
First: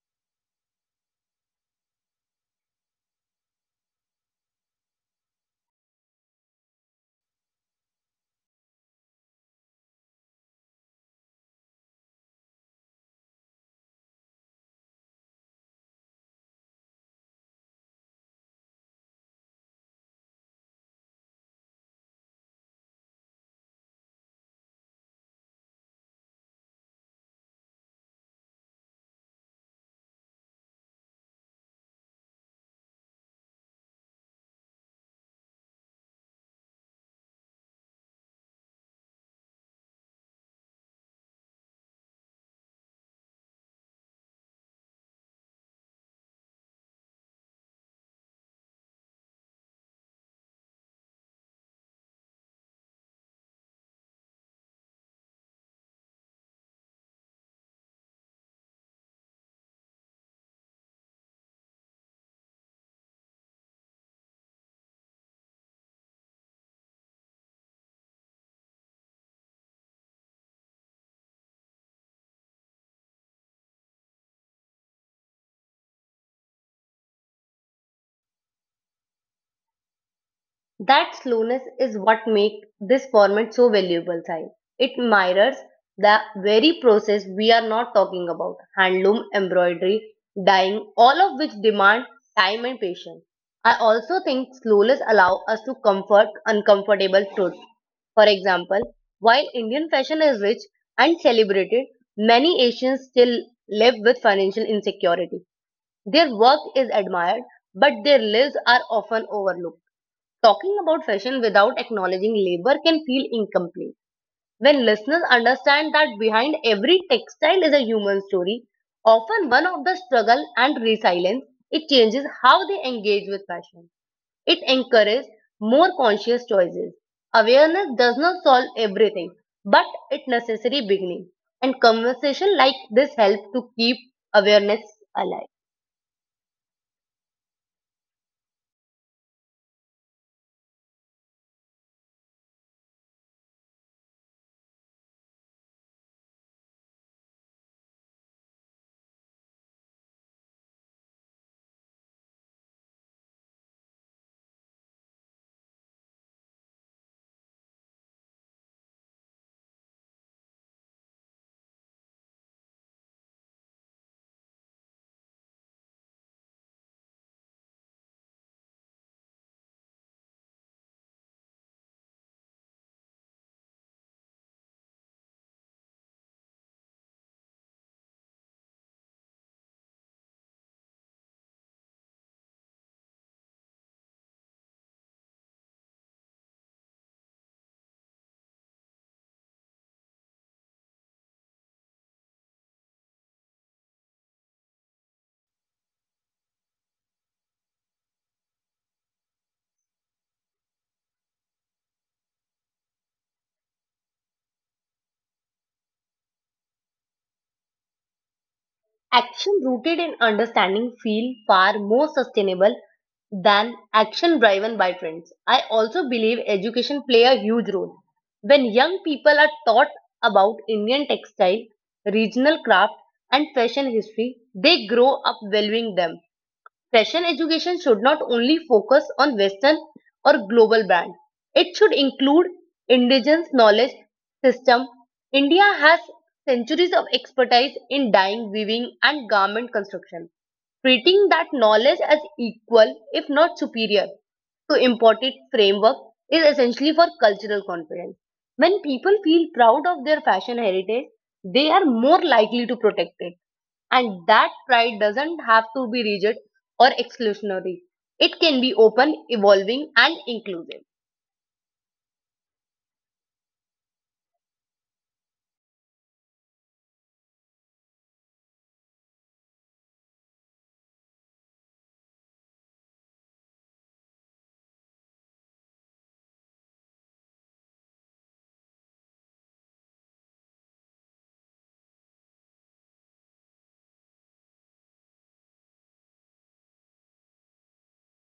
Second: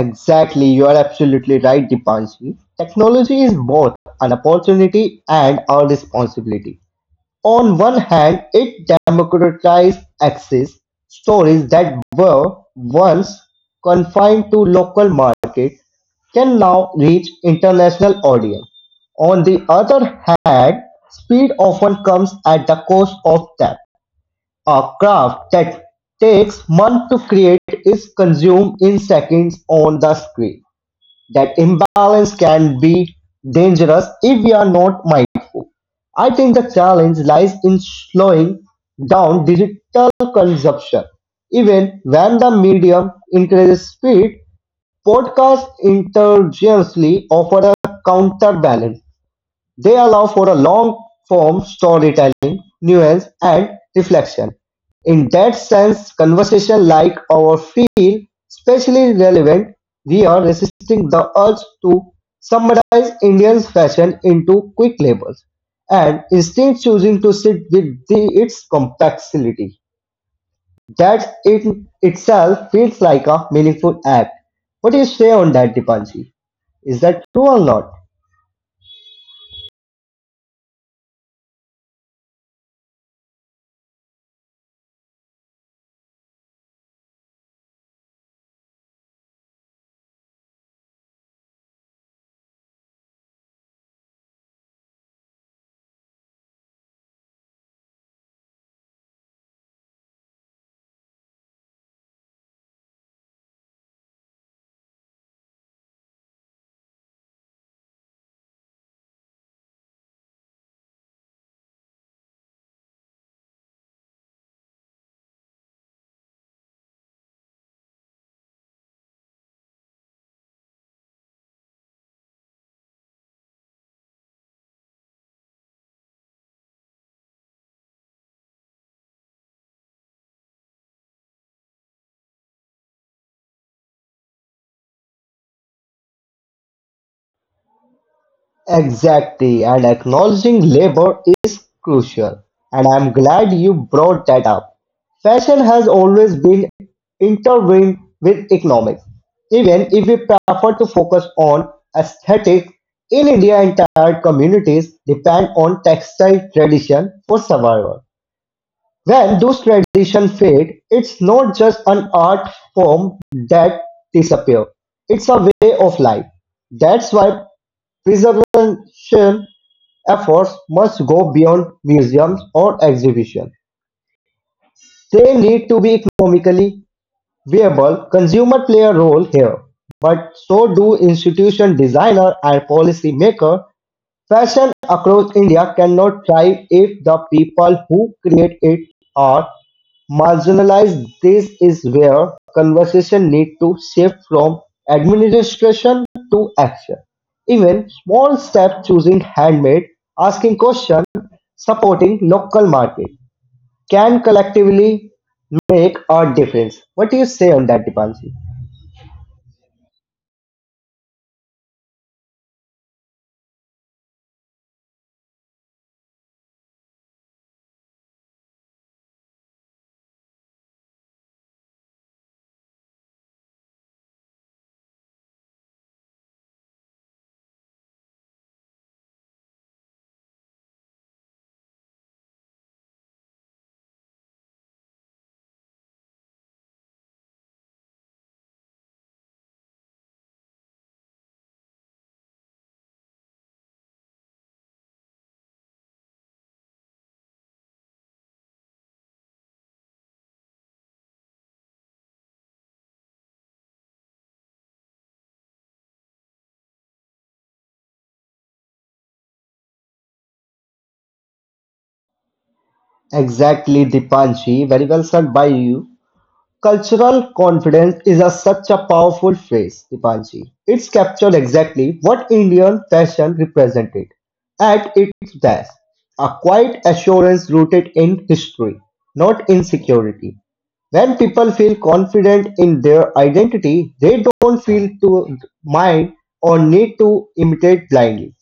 Speaker 1: exactly. You are absolutely right, Dipanshi. Technology is both an opportunity and a responsibility. On one hand, it democratized access stories that were once confined to local markets can now reach international audience. On the other hand, speed often comes at the cost of depth. A craft that takes months to create is consumed in seconds on the screen. That imbalance can be dangerous if we are not mindful. I think the challenge lies in slowing down digital consumption. Even when the medium increases speed, podcasts intelligently offer a counterbalance. They allow for a long-form storytelling, nuance, and reflection. In that sense, conversation like ours feel especially relevant. We are resisting the urge to summarize Indian fashion into quick labels and instead choosing to sit with the, its complexity. That in itself feels like a meaningful act. What do you say on that, Dipanji? Is that true or not?
Speaker 2: That slowness is what makes this format so valuable, Sai. It mirrors the very process we are not talking about handloom, embroidery, dyeing, all of which demand time and patience. I also think slowness allows us to comfort uncomfortable truths. For example, while Indian fashion is rich and celebrated, many Asians still live with financial insecurity. Their work is admired, but their lives are often overlooked. Talking about fashion without acknowledging labor can feel incomplete. When listeners understand that behind every textile is a human story, often one of the struggle and resilience, it changes how they engage with fashion. It encourages more conscious choices. Awareness does not solve everything, but it necessary beginning. And conversation like this help to keep awareness alive.
Speaker 1: Exactly, and acknowledging labor is crucial, and I'm glad you brought that up. Fashion has always been intertwined with economics, even if we prefer to focus on aesthetics. In India, entire communities depend on textile tradition for survival. When those traditions fade, it's not just an art form that disappears; it's a way of life. That's why preservation efforts must go beyond museums or exhibitions; they need to be economically viable. Consumers play a role here, but so do institution designer, and policy maker. Fashion across India cannot thrive if the people who create it are marginalized. This is where conversation need to shift from administration to action. Even small steps choosing handmade, asking questions supporting local market can collectively make a difference. What do you say on that, Dipanshi?
Speaker 2: Action rooted in understanding feel far more sustainable than action driven by trends. I also believe education play a huge role. When young people are taught about Indian textile, regional craft and fashion history, they grow up valuing them. Fashion education should not only focus on western or global brands. It should include indigenous knowledge system. India has centuries of expertise in dyeing, weaving and garment construction treating that knowledge as equal, if not superior, to imported framework is essentially for cultural confidence. When people feel proud of their fashion heritage, they are more likely to protect it. And that pride doesn't have to be rigid or exclusionary. It can be open, evolving, and inclusive.
Speaker 1: Exactly, Dipanshi. Very well said by you. Cultural confidence is a, such a powerful phrase, Dipanji. It's captured exactly what Indian fashion represented at its best. A quiet assurance rooted in history, not insecurity. When people feel confident in their identity, they don't feel to mind or need to imitate blindly.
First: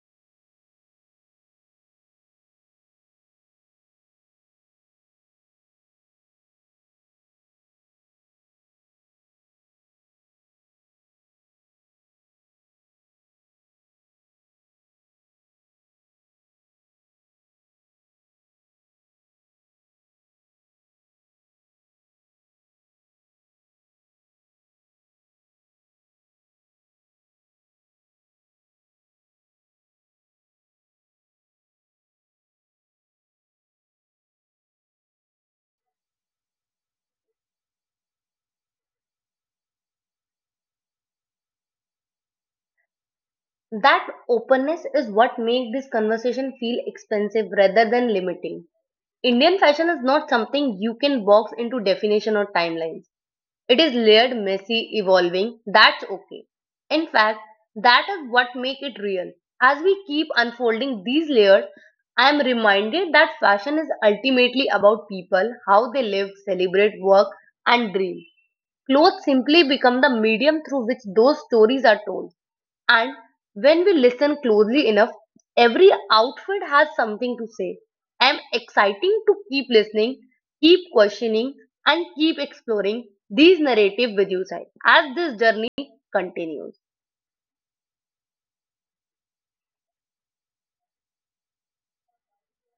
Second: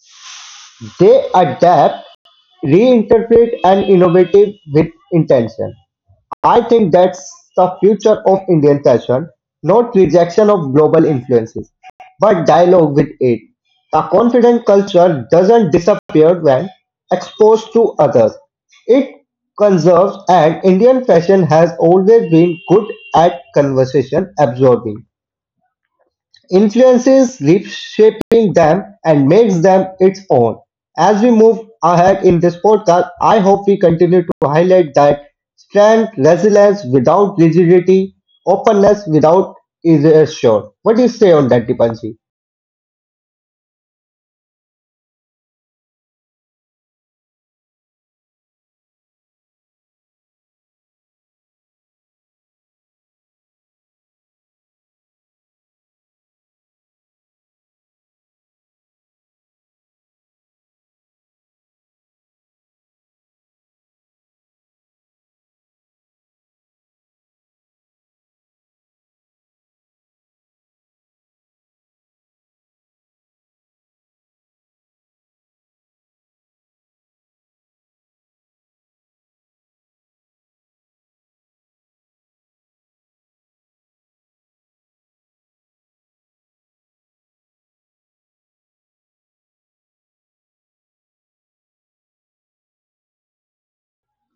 Speaker 1: They adapt, reinterpret, and innovate with intention. I think that's the future of Indian fashion not rejection of global influences, but dialogue with it. A confident culture doesn't disappear when exposed to others. It conserves and Indian fashion has always been good at conversation absorbing influences reshaping them and makes them its own. As we move ahead in this podcast, I hope we continue to highlight that strength, resilience without rigidity, openness without erasure. What do you say on that, Dipanshi?
Speaker 2: That openness is what makes this conversation feel expansive rather than limiting. Indian fashion is not something you can box into definition or timelines. It is layered, messy, evolving. That's okay. In fact, that is what makes it real. As we keep unfolding these layers, I am reminded that fashion is ultimately about people, how they live, celebrate, work, and dream. Clothes simply become the medium through which those stories are told. And when we listen closely enough, every outfit has something to say. I'm exciting to keep listening, keep questioning, and keep exploring these narrative with you, Sai, as this journey continues.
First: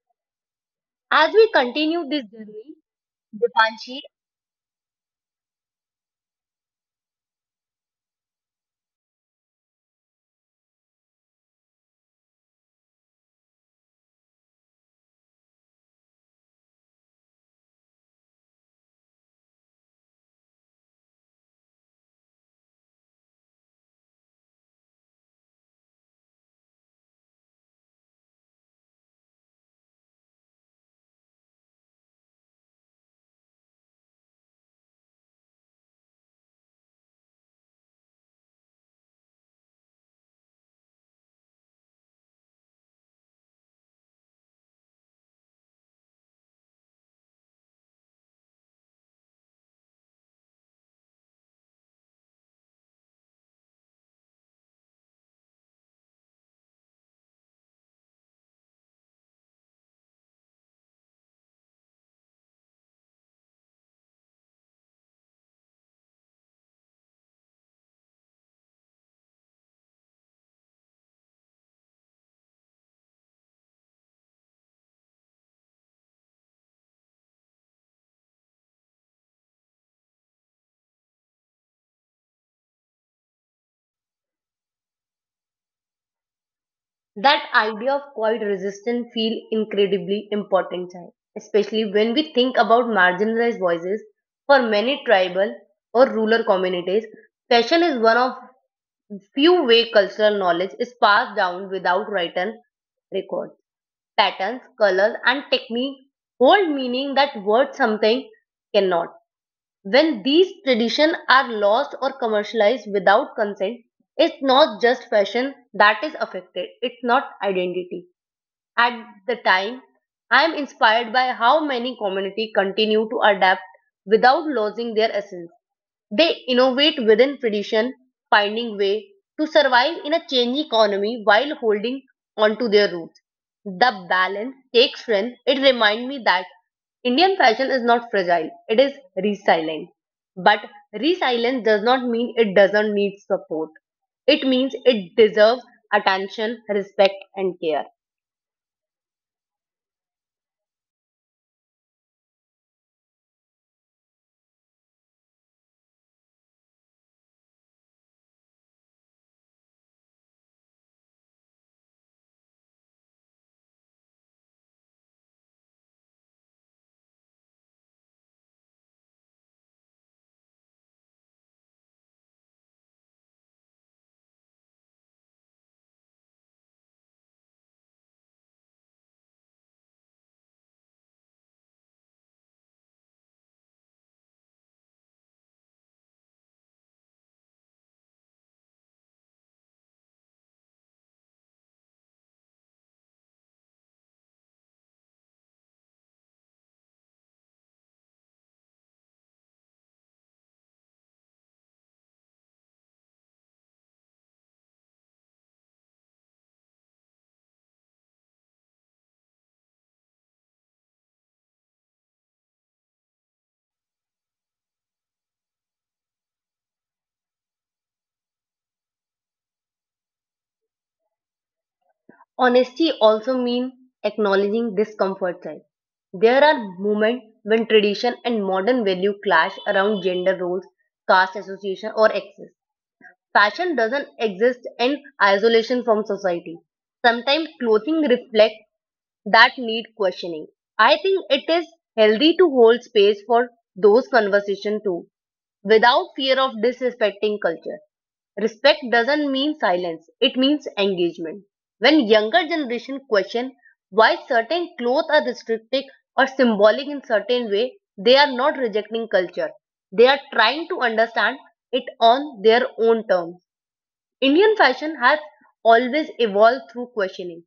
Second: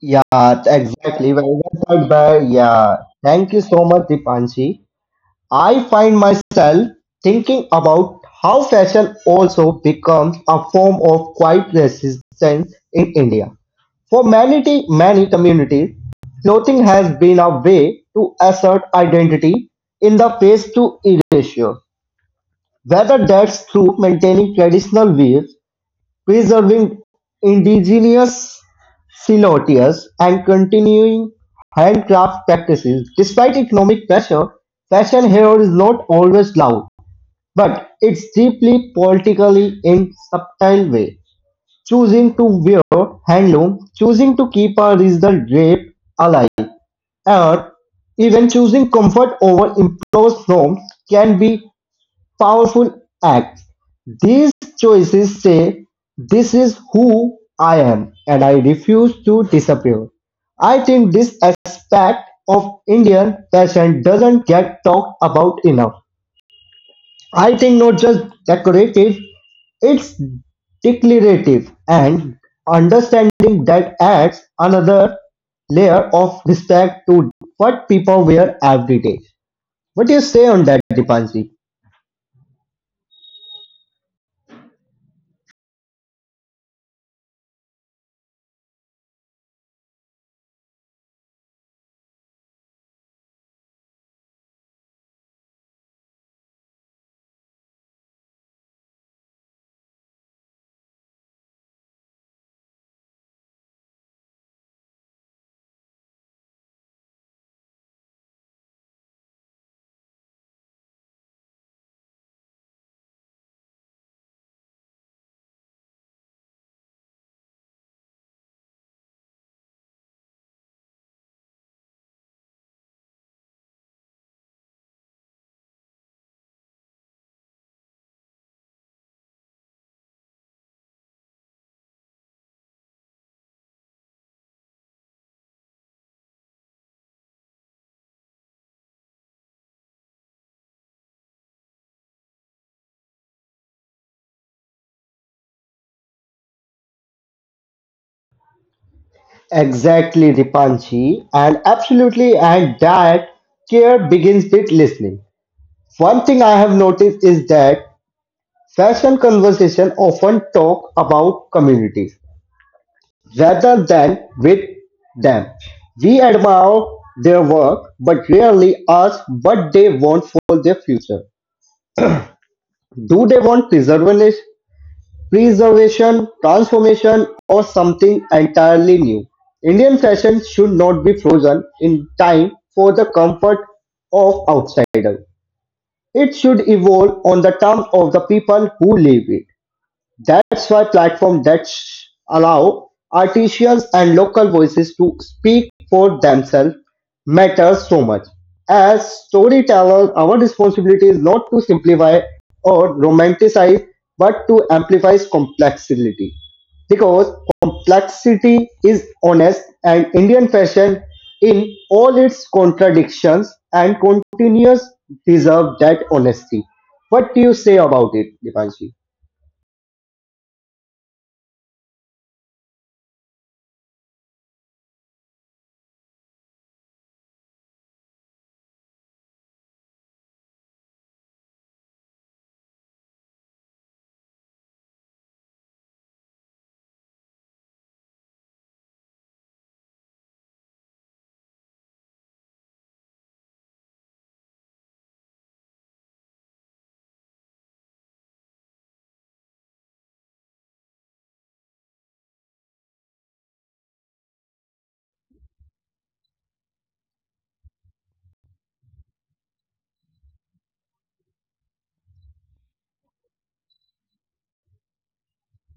Speaker 1: Yeah,
Speaker 2: As
Speaker 1: exactly.
Speaker 2: we
Speaker 1: Very Well
Speaker 2: continue
Speaker 1: said
Speaker 2: this
Speaker 1: by,
Speaker 2: journey,
Speaker 1: yeah. Thank you so
Speaker 2: Dipanshi,
Speaker 1: much, Dipanshi. I find myself thinking about how fashion also becomes a form of quiet resistance in India. For many communities, clothing has been a way to assert identity in the face to erasure, whether that's through maintaining traditional wears, preserving indigenous silhouettes, and continuing handcraft practices. Despite economic pressure, fashion here is not always loud, but it's deeply politically in subtle way. Choosing to wear handloom, choosing to keep a regional drape alive, or even choosing comfort over imposed norms can be powerful acts. These choices say, this is who I am, and I refuse to disappear. I think this aspect of Indian fashion doesn't get talked about enough. I think not just decorative, it's declarative and understanding that adds another layer of respect to what people wear every day. What do you say on that, Dipanji?
Speaker 2: that idea of quiet resistance feel incredibly important, Sai, especially when we think about marginalized voices. For many tribal or rural communities, fashion is one of few way cultural knowledge is passed down without written record. Patterns, colors, and technique hold meaning that word something cannot. When these traditions are lost or commercialized without consent, it's not just fashion that is affected, it's not identity. At the time, I am inspired by how many community continue to adapt without losing their essence. They innovate within tradition, finding way to survive in a changing economy while holding on to their roots. The balance takes strength. It reminds me that Indian fashion is not fragile, it is resilient. But resilience does not mean it doesn't need support. It means it deserves attention, respect, and care.
Speaker 1: Exactly, Dipanji, and absolutely, and that care begins with listening. One thing I have noticed is that fashion conversation often talk about communities, rather than with them. We admire their work but rarely ask what they want for their future. Do they want preservation, transformation, or something entirely new? Indian fashion should not be frozen in time for the comfort of outsiders. It should evolve on the terms of the people who live it. That's why platforms that allow artisans and local voices to speak for themselves matters so much. As storytellers, our responsibility is not to simplify or romanticize, but to amplify complexity. Because complexity is honest and Indian fashion in all its contradictions and continuous deserve that honesty. What do you say about it, Dipanshi?
Speaker 2: Honesty also means acknowledging discomfort side. There are moments when tradition and modern value clash around gender roles, caste association, or access. Fashion doesn't exist in isolation from society. Sometimes clothing reflects that need questioning. I think it is healthy to hold space for those conversations too without fear of disrespecting culture. Respect doesn't mean silence, it means engagement. When younger generation question why certain clothes are restrictive or symbolic in certain way, they are not rejecting culture. They are trying to understand it on their own terms. Indian fashion has always evolved through questioning.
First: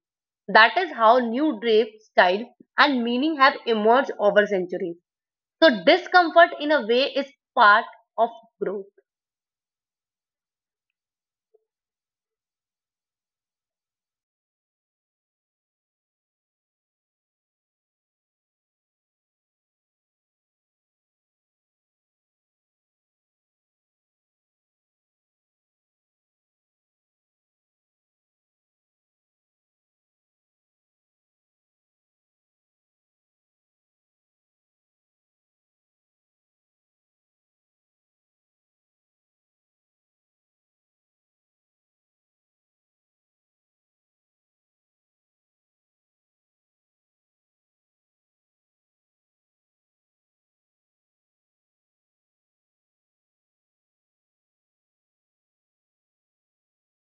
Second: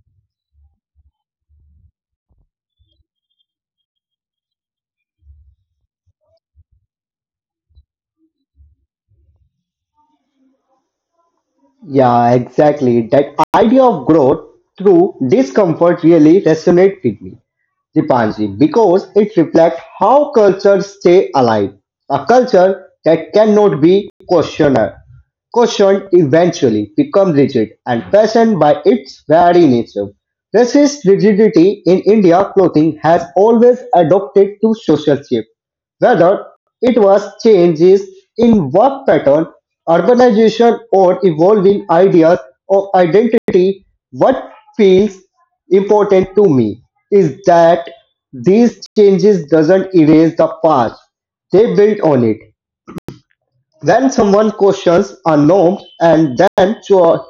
Speaker 2: That is how new drape, style, and meaning have emerged over centuries. So discomfort in a way is part of growth.
Speaker 1: Yeah, exactly. That idea of growth through discomfort really resonates with me. Dipanji, because it reflects how cultures stay alive. A culture that cannot be questioned eventually becomes rigid and fashioned by its very nature. Racist rigidity in India clothing has always adopted to social shape, whether it was changes in work pattern, urbanization, or evolving ideas of identity what feels important to me is that these changes doesn't erase the past, they build on it. When someone questions our norms and then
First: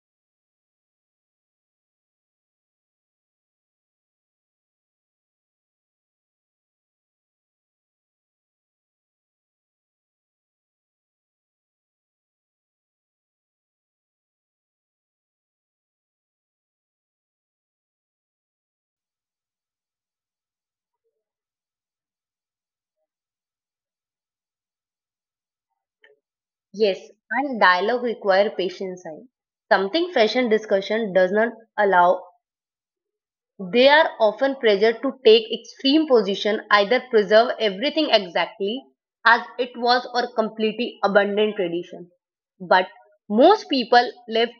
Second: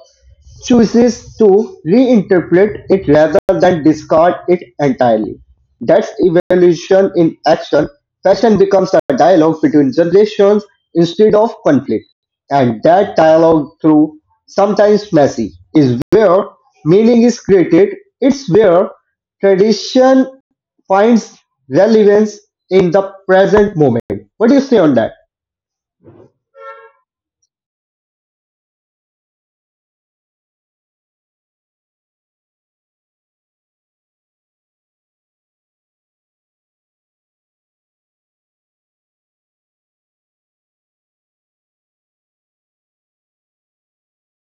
Speaker 1: chooses to reinterpret it rather than discard it entirely. That's evolution in action. Fashion becomes a dialogue between generations instead of conflict. And that dialogue, through sometimes messy, is where meaning is created. It's where tradition finds relevance in the present moment. What do you say on that?
Speaker 2: Yes, and dialogue require patience. Something fashion discussion does not allow. They are often pressured to take extreme position, either preserve everything exactly as it was or completely abandon tradition. But most people live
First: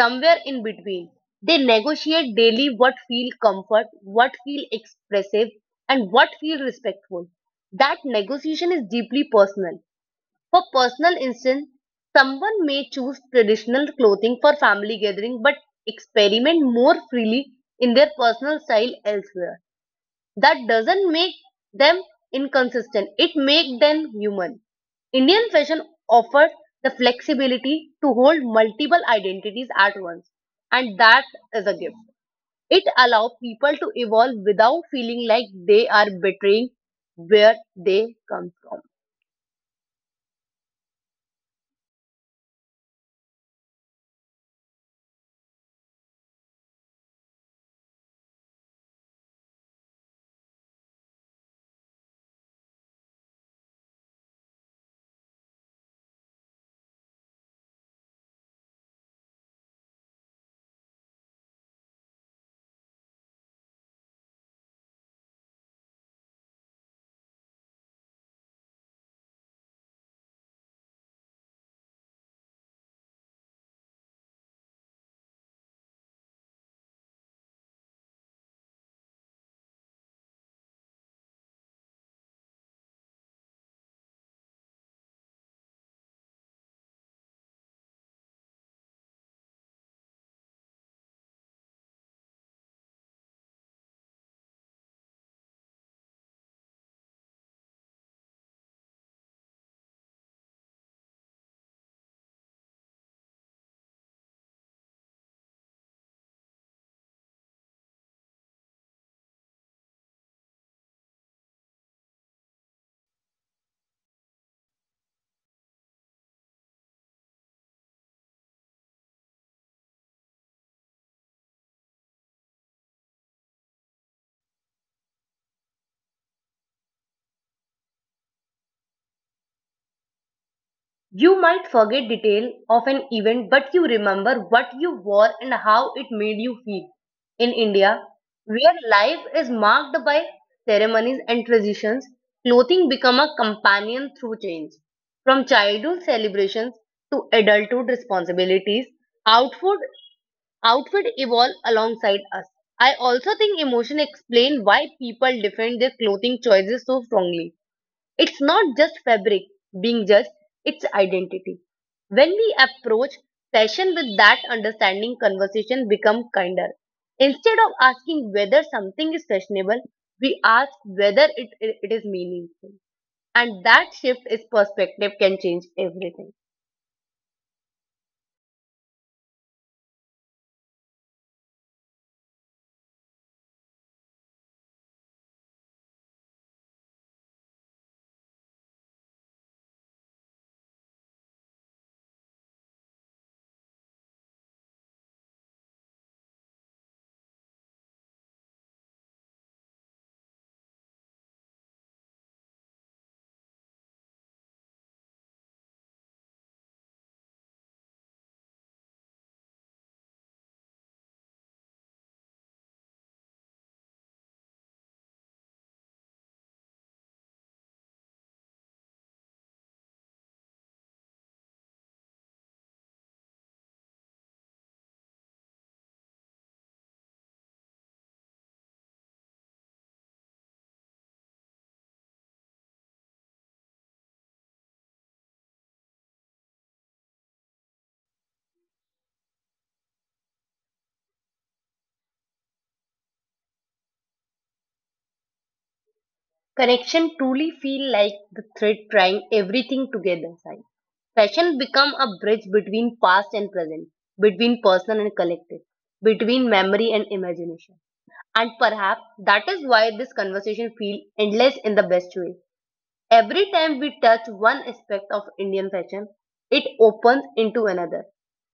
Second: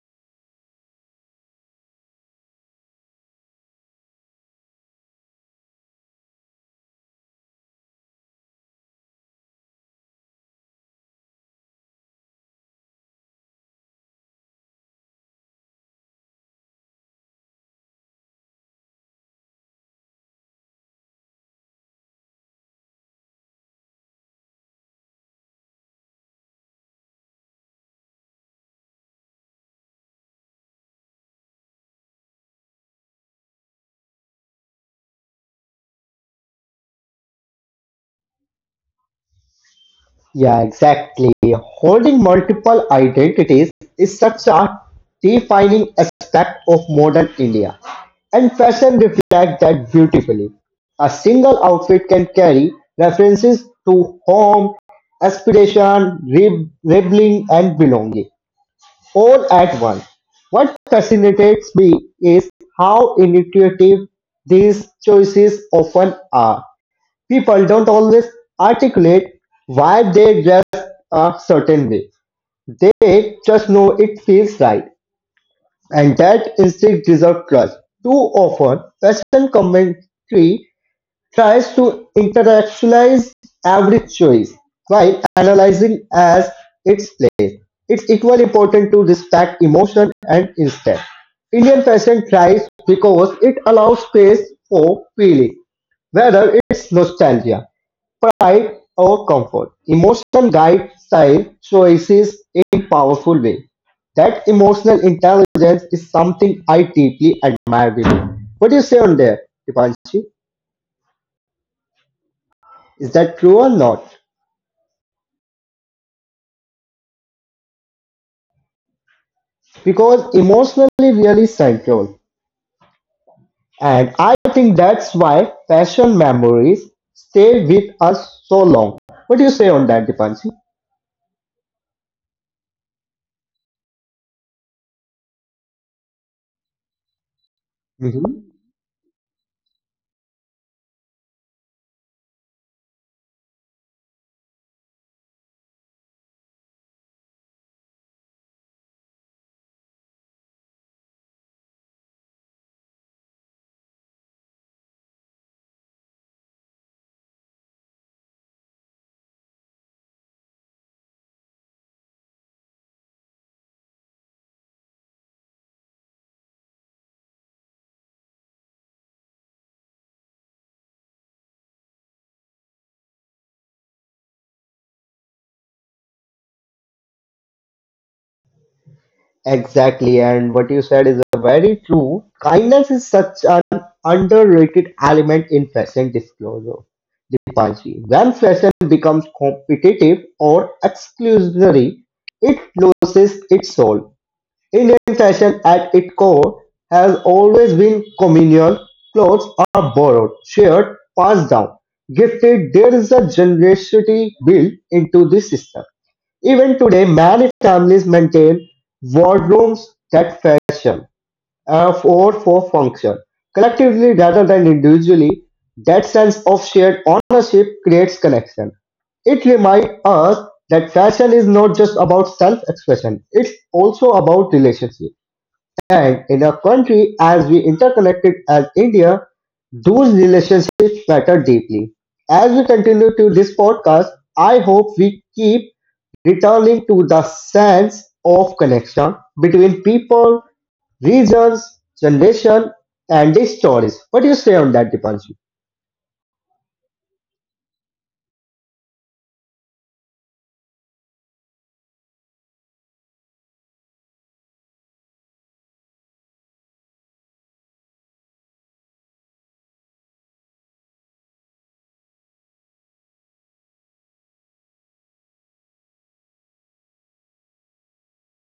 Speaker 2: somewhere in between. They negotiate daily what feel comfort, what feel expressive, and what feel respectful. That negotiation is deeply personal for personal instance, someone may choose traditional clothing for family gathering but experiment more freely in their personal style elsewhere. That doesn't make them inconsistent. It makes them human. Indian fashion offers the flexibility to hold multiple identities at once, and that is a gift. It allows people to evolve without feeling like they are betraying where they come from.
Speaker 1: Yeah, exactly. Holding multiple identities is such a defining aspect of modern India, and fashion reflects that beautifully. A single outfit can carry references to home, aspiration, rebelling, and belonging all at once. What fascinates me is how intuitive these choices often are. People don't always articulate why they dress a certain way. They just know it feels right, and that instinct deserves trust. Too often, fashion commentary tries to intellectualize every choice while analyzing as its place. It's equally important to respect emotion and instinct. Indian fashion thrives because it allows space for feeling, whether it's nostalgia Pride over comfort: emotional guide, style choices in powerful way. That emotional intelligence is something I deeply admire with you. What do you say on there, Dipanshi? Is that true or not? Because emotionally really central. And I think that's why fashion memories stay with us so long. What do you say on that, Dipanshi?
Speaker 2: You might forget detail of an event but you remember what you wore and how it made you feel. In India, where life is marked by ceremonies and traditions, clothing become a companion through change. From childhood celebrations to adulthood responsibilities, outfit outfit evolve alongside us. I also think emotion explain why people defend their clothing choices so strongly. It's not just fabric being judged, it's identity. When we approach fashion with that understanding, conversation become kinder. Instead of asking whether something is fashionable, we ask whether it is meaningful. And that shift is perspective can change everything.
Speaker 1: Exactly, and what you said is very true. Kindness is such an underrated element in fashion disclosure. Dipanji. When fashion becomes competitive or exclusionary, it loses its soul. Indian fashion at its core has always been communal. Clothes are borrowed, shared, passed down, gifted. There is a generosity built into the system. Even today, many families maintain wardrobes that fashion or for function. Collectively rather than individually, that sense of shared ownership creates connection. It reminds us that fashion is not just about self-expression, it's also about relationship. And in a country as we interconnected as India, those relationships matter deeply. As we continue to this podcast, I hope we keep returning to the sense of connection between people, regions, generation, and the stories. What do you say on that, Dipanji?
Speaker 2: Connection truly feel like the thread trying everything together. Side fashion become a bridge between past and present, between personal and collective, between memory and imagination. And perhaps that is why this conversation feels endless in the best way. Every time we touch one aspect of Indian fashion, it opens into another.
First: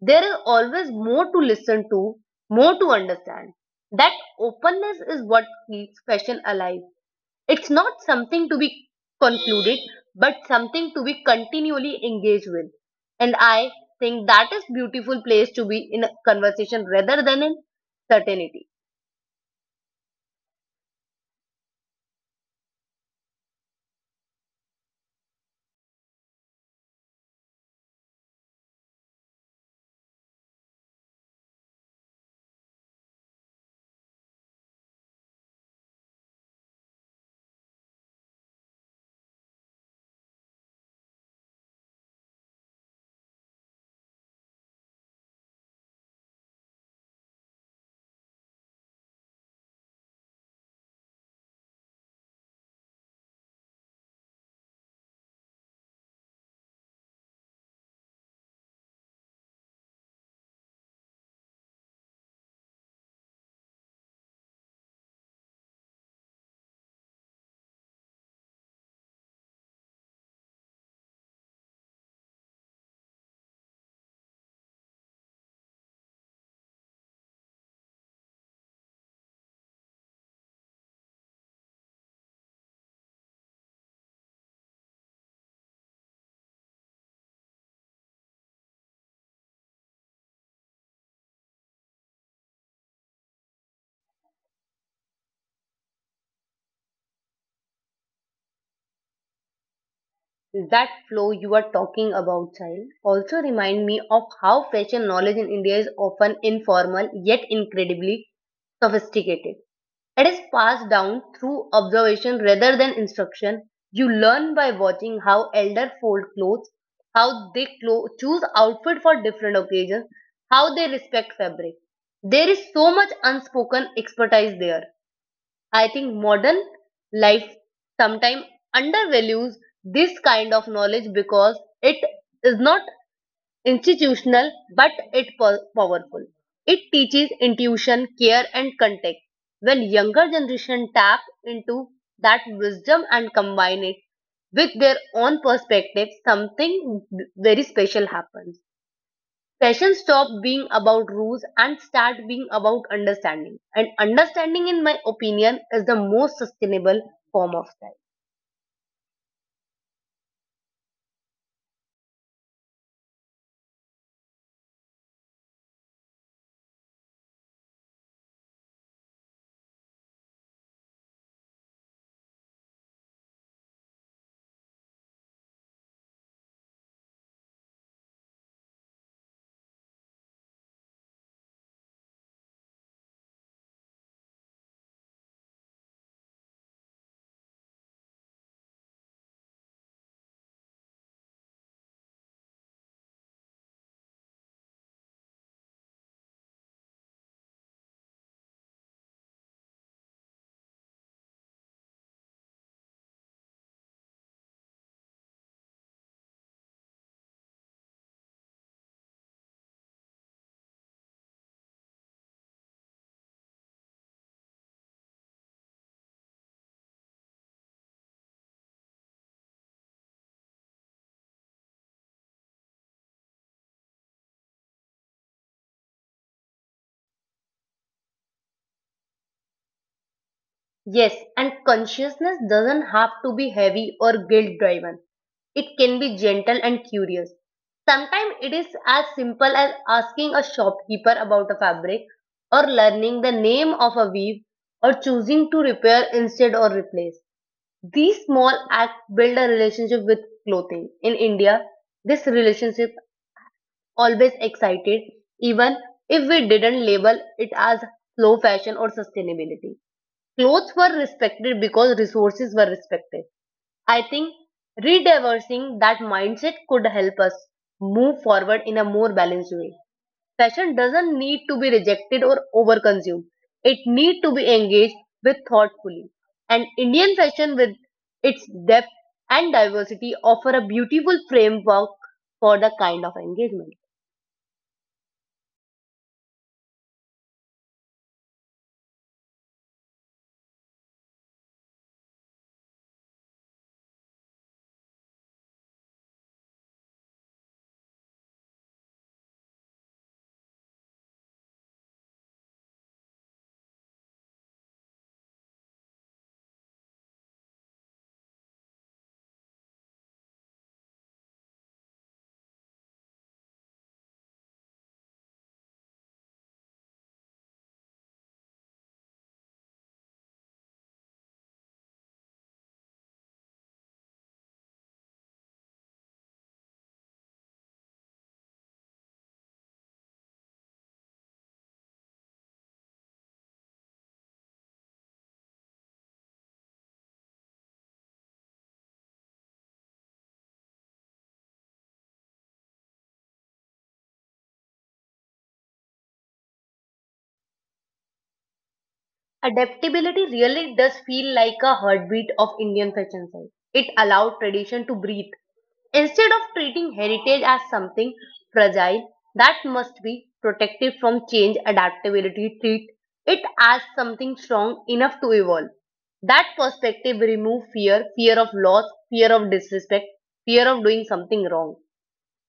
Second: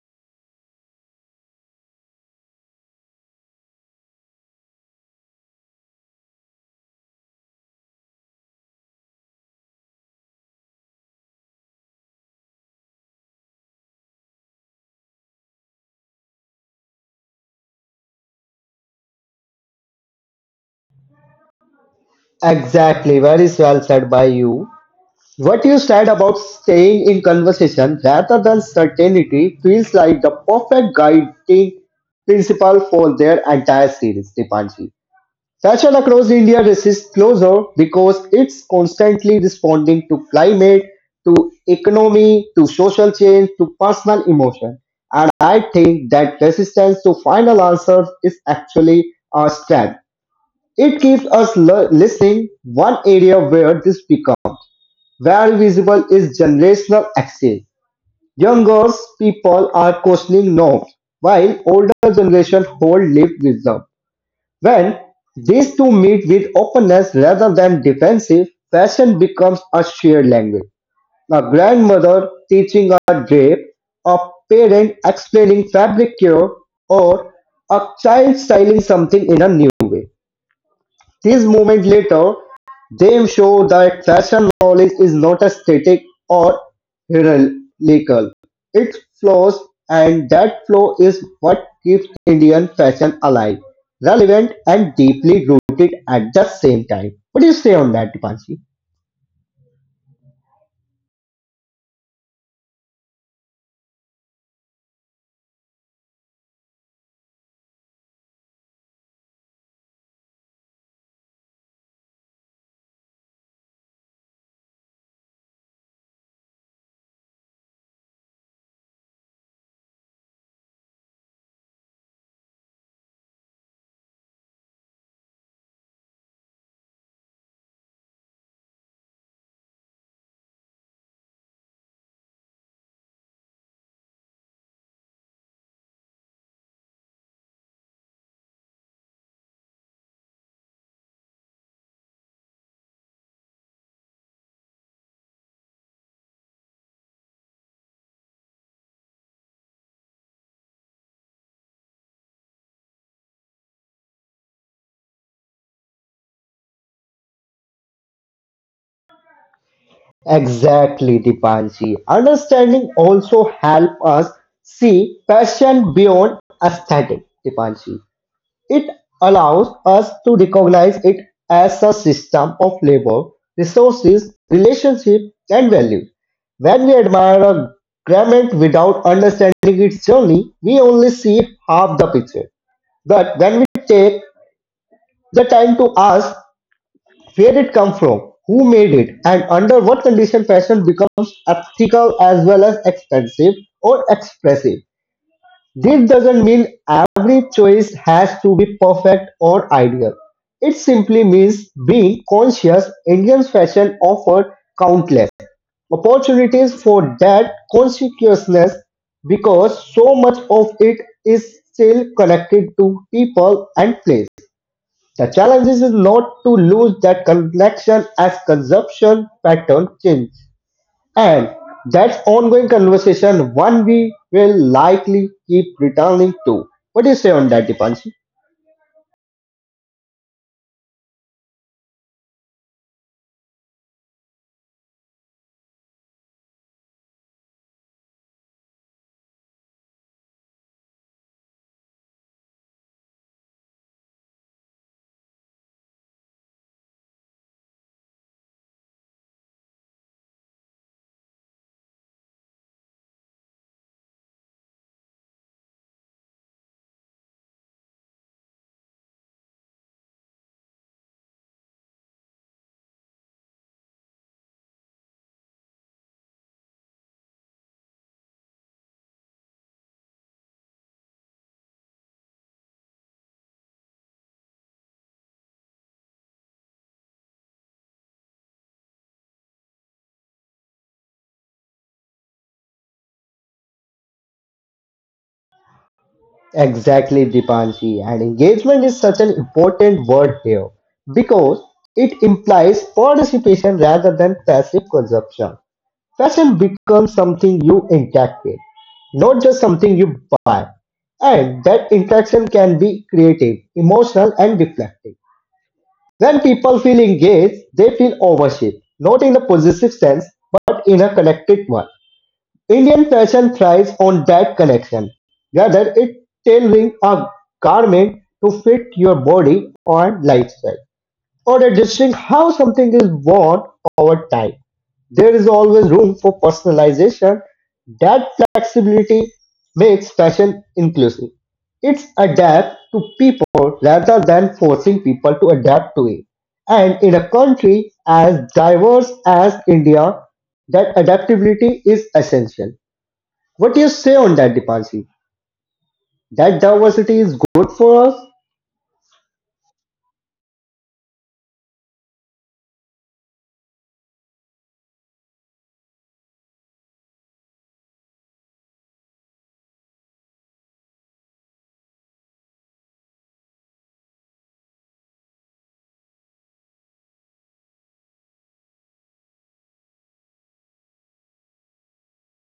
Speaker 2: There is always more to listen to, more to understand. That openness is what keeps fashion alive. It's not something to be concluded, but something to be continually engaged with. And I think that is beautiful place to be in a conversation rather than in certainty.
Speaker 1: Exactly, very well said by you. What you said about staying in conversation rather than certainty feels like the perfect guiding principle for their entire series, Dipanji. Sachar across India resists closure because it's constantly responding to climate, to economy, to social change, to personal emotion. And I think that resistance to final answers is actually a strength. It keeps us listening. One area where this becomes very visible is generational axis. Younger people are questioning norms, while older generation hold lived wisdom. When these two meet with openness rather than defensive, passion becomes a shared language. A grandmother teaching a drape, a parent explaining fabric cure, or a child styling something in a new way. These movements later, they show that fashion knowledge is not a static or hierarchical; it flows, and that flow is what keeps Indian fashion alive, relevant, and deeply rooted at the same time. What do you say on that, Dipanshi?
Speaker 2: That flow you are talking about, child, also remind me of how fashion knowledge in India is often informal yet incredibly sophisticated. It is passed down through observation rather than instruction. You learn by watching how elder fold clothes, how they choose outfit for different occasions, how they respect fabric. There is so much unspoken expertise there. I think modern life sometimes undervalues this kind of knowledge because it is not institutional but it powerful. It teaches intuition, care and context. When younger generation tap into that wisdom and combine it with their own perspective, something very special happens. Fashion stop being about rules and start being about understanding. And understanding, in my opinion, is the most sustainable form of style.
Speaker 1: Exactly, Dipanshi. Understanding also help us see fashion beyond aesthetic, Dipanshi. It allows us to recognize it as a system of labor, resources, relationship, and values. When we admire a garment without understanding its journey, we only see half the picture. But when we take the time to ask where it come from, who made it, and under what condition fashion becomes ethical as well as expensive or expressive, this doesn't mean every choice has to be perfect or ideal. It simply means being conscious. Indian fashion offered countless opportunities for that consciousness because so much of it is still connected to people and place. The challenge is not to lose that connection as consumption pattern change. And that ongoing conversation, one we will likely keep returning to. What do you say on that, Dipanshi?
Speaker 2: Yes, and consciousness doesn't have to be heavy or guilt driven. It can be gentle and curious. Sometimes it is as simple as asking a shopkeeper about a fabric or learning the name of a weave or choosing to repair instead or replace. These small acts build a relationship with clothing. In India, this relationship always excited, even if we didn't label it as slow fashion or sustainability. Clothes were respected because resources were respected. I think rediversing that mindset could help us move forward in a more balanced way. Fashion doesn't need to be rejected or overconsumed. It needs to be engaged with thoughtfully. And Indian fashion with its depth and diversity offer a beautiful framework for the kind of engagement.
Speaker 1: Exactly, Dipanshi. And engagement is such an important word here because it implies participation rather than passive consumption. Fashion becomes something you interact with, not just something you buy. And that interaction can be creative, emotional, and reflective. When people feel engaged, they feel ownership, not in a possessive sense, but in a connected one. Indian fashion thrives on that connection, rather it tailoring a garment to fit your body or lifestyle, or adjusting how something is worn over time. There is always room for personalization. That flexibility makes fashion inclusive. It's adapt to people rather than forcing people to adapt to it. And in a country as diverse as India, that adaptability is essential. What do you say on that, Dipanshi? That diversity is good for us?
Speaker 2: Adaptability really does feel like a heartbeat of Indian fashion sense. It allowed tradition to breathe. Instead of treating heritage as something fragile that must be protected from change, adaptability treat it as something strong enough to evolve. That perspective removes fear, fear of loss, fear of disrespect, fear of doing something wrong.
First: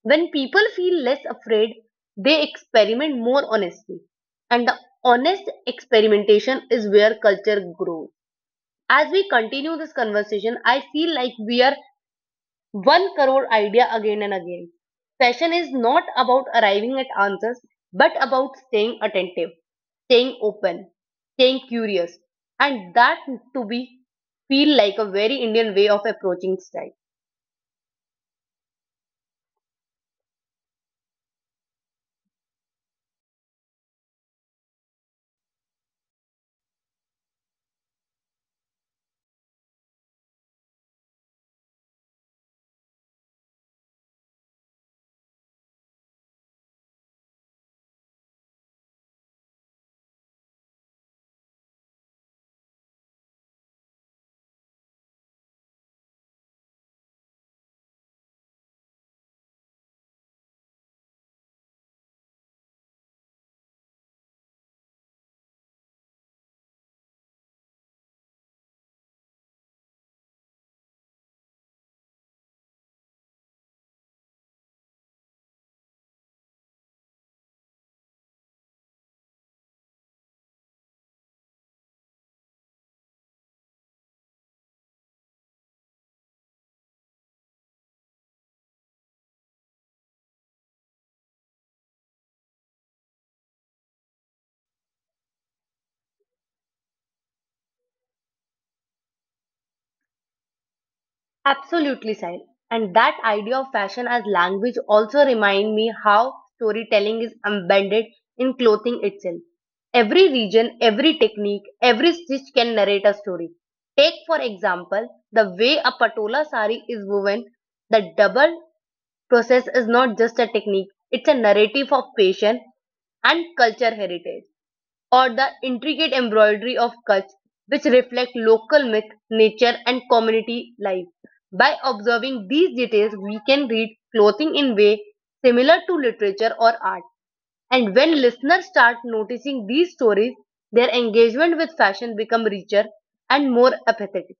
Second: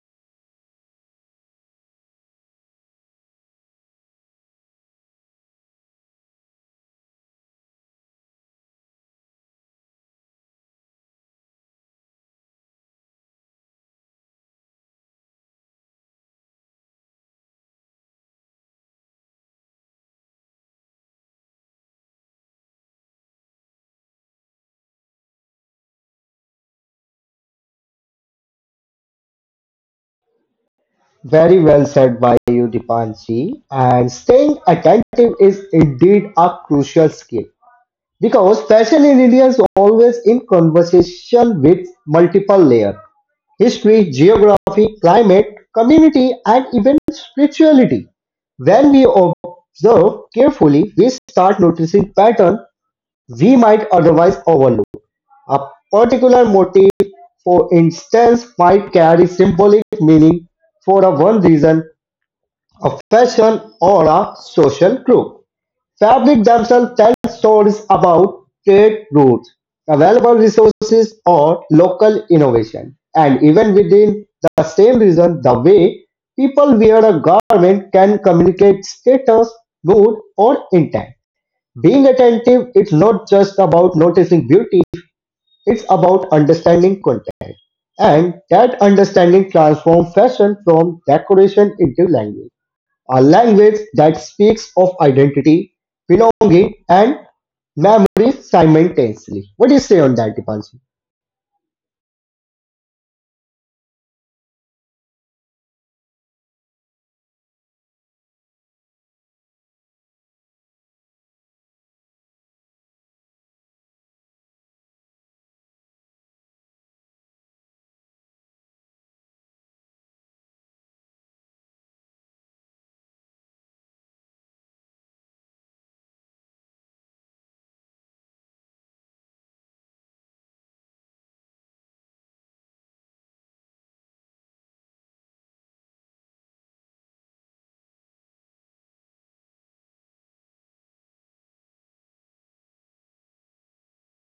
Speaker 2: When people feel less afraid, they experiment more honestly. And the honest experimentation is where culture grows. As we continue this conversation, I feel like we are one crore idea again and again. Fashion is not about arriving at answers, but about staying attentive, staying open, staying curious. And that to be feel like a very Indian way of approaching style.
Speaker 1: Very well said by you, Dipanshi. And staying attentive is indeed a crucial skill. Because fashion in India is always in conversation with multiple layers history, geography, climate, community, and even spirituality. When we observe carefully, we start noticing patterns we might otherwise overlook. A particular motif, for instance, might carry symbolic meaning for a one reason, a fashion, or a social group. Fabric themselves tell stories about trade routes, available resources, or local innovation. And even within the same region, the way people wear a garment can communicate status, mood, or intent. Being attentive, it's not just about noticing beauty, it's about understanding context. And that understanding transforms fashion from decoration into language. A language that speaks of identity, belonging, and memories simultaneously. What do you say on that, Dipanshi?
Speaker 2: Absolutely, Sahil. And that idea of fashion as language also remind me how storytelling is embedded in clothing itself. Every region, every technique, every stitch can narrate a story. Take, for example, the way a patola sari is woven. The double process is not just a technique, it's a narrative of passion and culture heritage. Or the intricate embroidery of cuts which reflect local myth, nature and community life. By observing these details, we can read clothing in way similar to literature or art. And when listeners start noticing these stories, their engagement with fashion become richer and more empathetic.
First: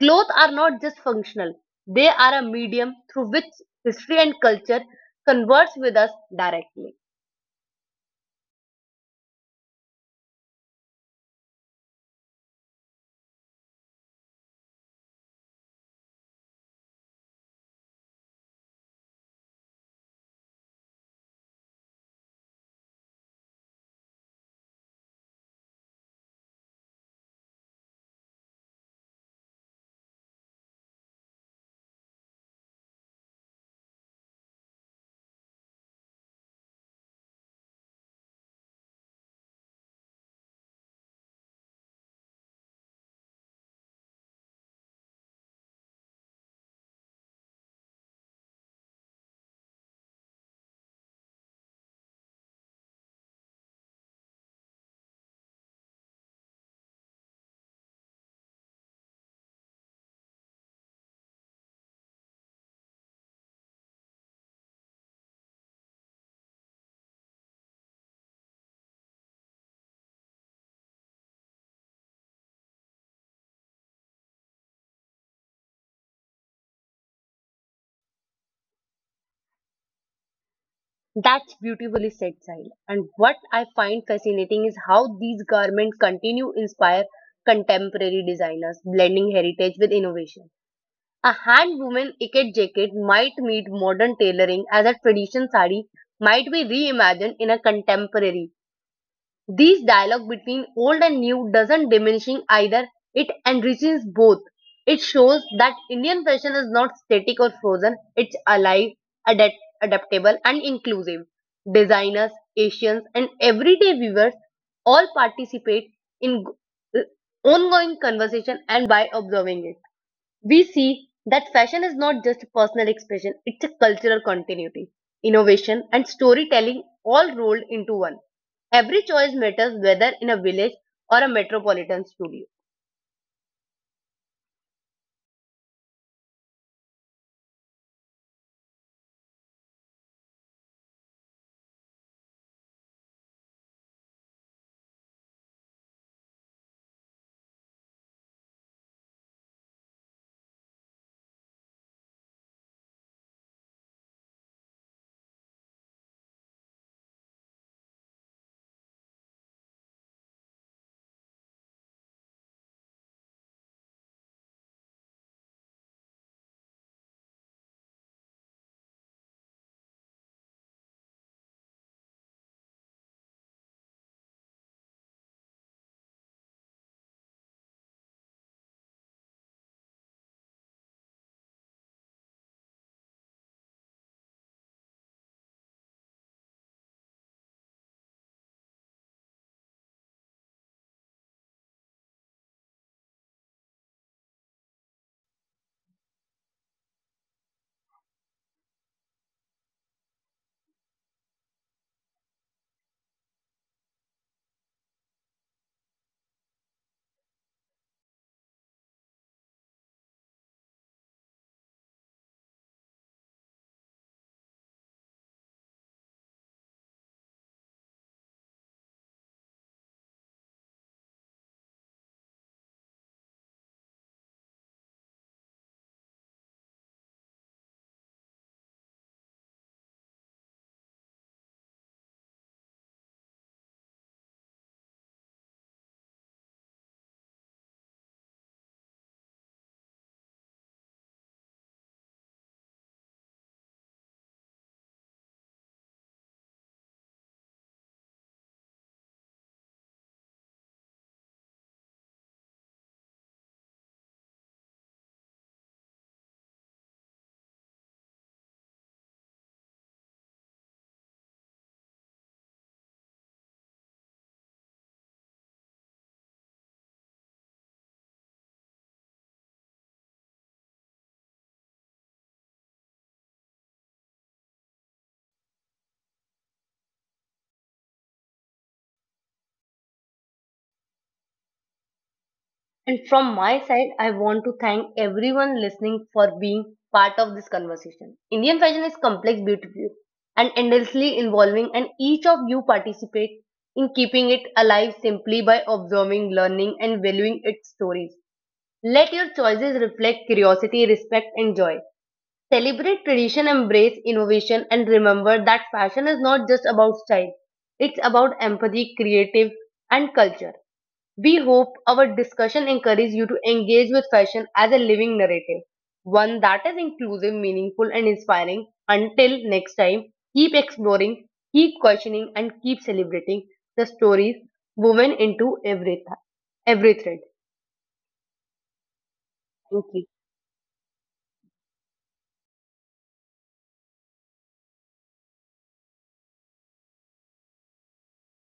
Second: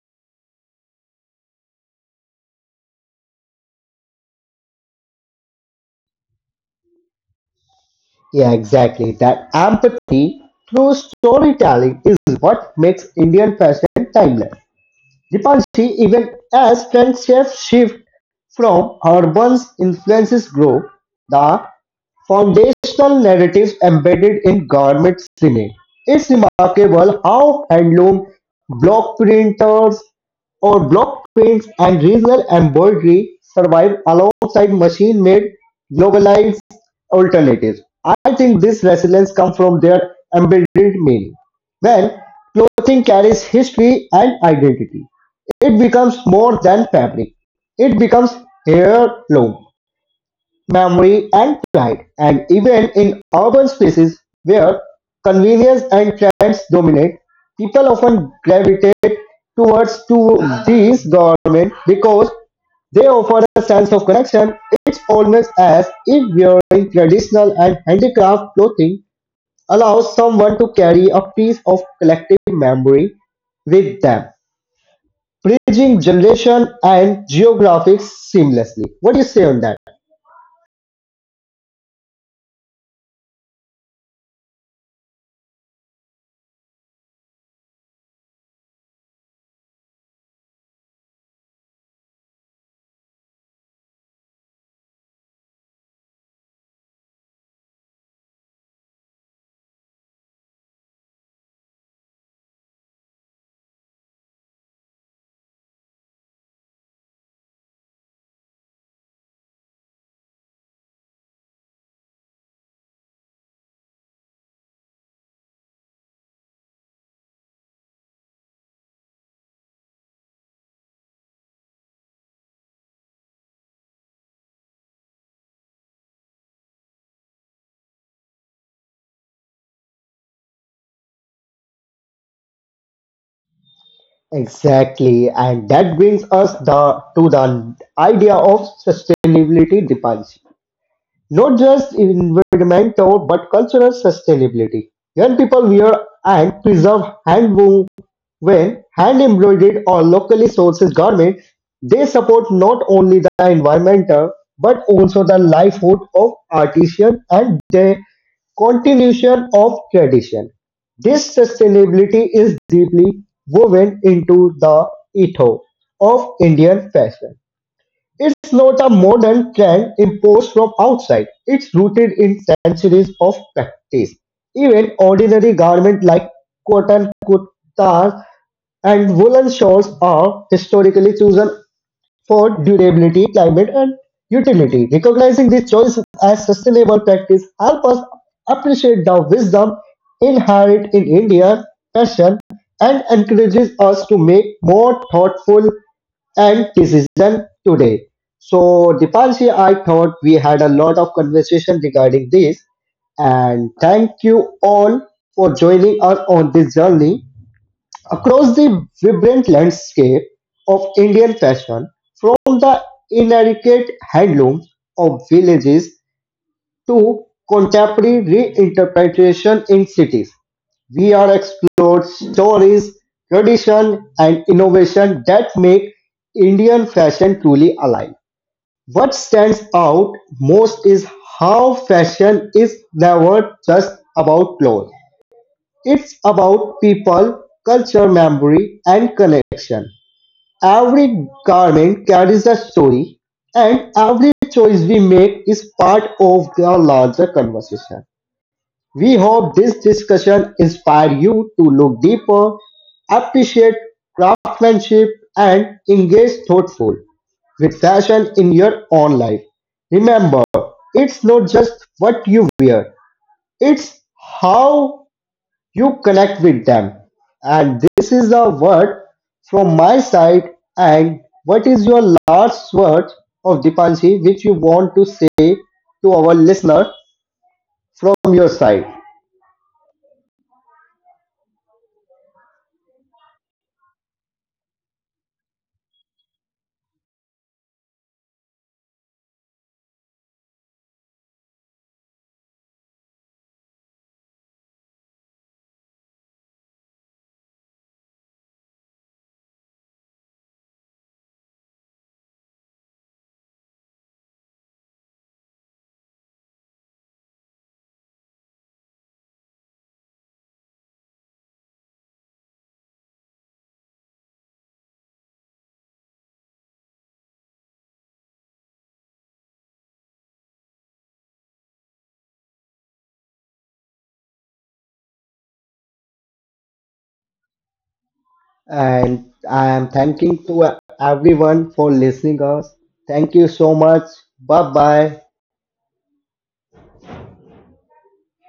Speaker 2: Clothes are not just functional, they are a medium through which history and culture converse with us directly.
Speaker 1: Yeah, exactly. That empathy through storytelling is what makes Indian fashion timeless. Ripalski even as friendships shift from her once influences grow, the foundational narratives embedded in garments remain. It's remarkable how handloom, block printers, or block prints and regional embroidery survive alongside machine-made globalized alternatives. I think this resilience comes from their embedded meaning. When clothing carries history and identity. It becomes more than fabric, it becomes heirloom, memory and pride, and even in urban spaces where convenience and trends dominate, people often gravitate towards to these garments because they offer a sense of connection. It's almost as if wearing traditional and handicraft clothing allows someone to carry a piece of collective memory with them bridging generation and geographics seamlessly. What do you say on that?
Speaker 2: That's beautifully said, Sahil. And what I find fascinating is how these garments continue inspire contemporary designers, blending heritage with innovation. A hand-woven ikat jacket might meet modern tailoring as a traditional sari might be reimagined in a contemporary this dialogue between old and new doesn't diminishing either, it enriches both. It shows that Indian fashion is not static or frozen, it's alive, adapt- adaptable, and inclusive. Designers, Asians, and everyday viewers all participate in ongoing conversation and by observing it. We see that fashion is not just personal expression, it's a cultural continuity. Innovation and storytelling all rolled into one. Every choice matters whether in a village or a metropolitan studio.
Speaker 1: Exactly, and that brings us to the idea of sustainability diplomacy. Not just environmental but cultural sustainability. Young people wear and preserve handloom when hand-embroidered or locally sourced garments, they support not only the environment but also the livelihood of artisans and the continuation of tradition. This sustainability is deeply woven into the ethos of Indian fashion. It's not a modern trend imposed from outside. It's rooted in centuries of practice. Even ordinary garments like cotton kurtas and woolen shawls are historically chosen for durability, climate, and utility. Recognizing these choices as sustainable practice help us appreciate the wisdom inherent in India's fashion and encourages us to make more thoughtful and decision today. So, Dipanshi, I thought we had a lot of conversation regarding this, and thank you all for joining us on this journey across the vibrant landscape of Indian fashion, from the intricate handlooms of villages to contemporary reinterpretation in cities. We are explored stories, tradition, and innovation that make Indian fashion truly alive. What stands out most is how fashion is never just about clothes. It's about people, culture, memory, and connection. Every garment carries a story, and every choice we make is part of the larger conversation. We hope this discussion inspires you to look deeper, appreciate craftsmanship, and engage thoughtful with fashion in your own life. Remember, it's not just what you wear, it's how you connect with them. And this is a word from my side. And what is your last word of Dipanshi which you want to say to our listener from your side?
Speaker 2: And from my side, I want to thank everyone listening for being part of this conversation. Indian fashion is complex, beautiful, and endlessly evolving, and each of you participate in keeping it alive simply by observing, learning, and valuing its stories. Let your choices reflect curiosity, respect, and joy. Celebrate tradition, embrace innovation, and remember that fashion is not just about style, it's about empathy, creative, and culture. We hope our discussion encourages you to engage with fashion as a living narrative, one that is inclusive, meaningful, and inspiring. Until next time, keep exploring, keep questioning, and keep celebrating the stories woven into every thread.
Speaker 1: And I
Speaker 2: Thank
Speaker 1: am
Speaker 2: you.
Speaker 1: thanking to everyone for listening us. Thank you so much. Bye bye.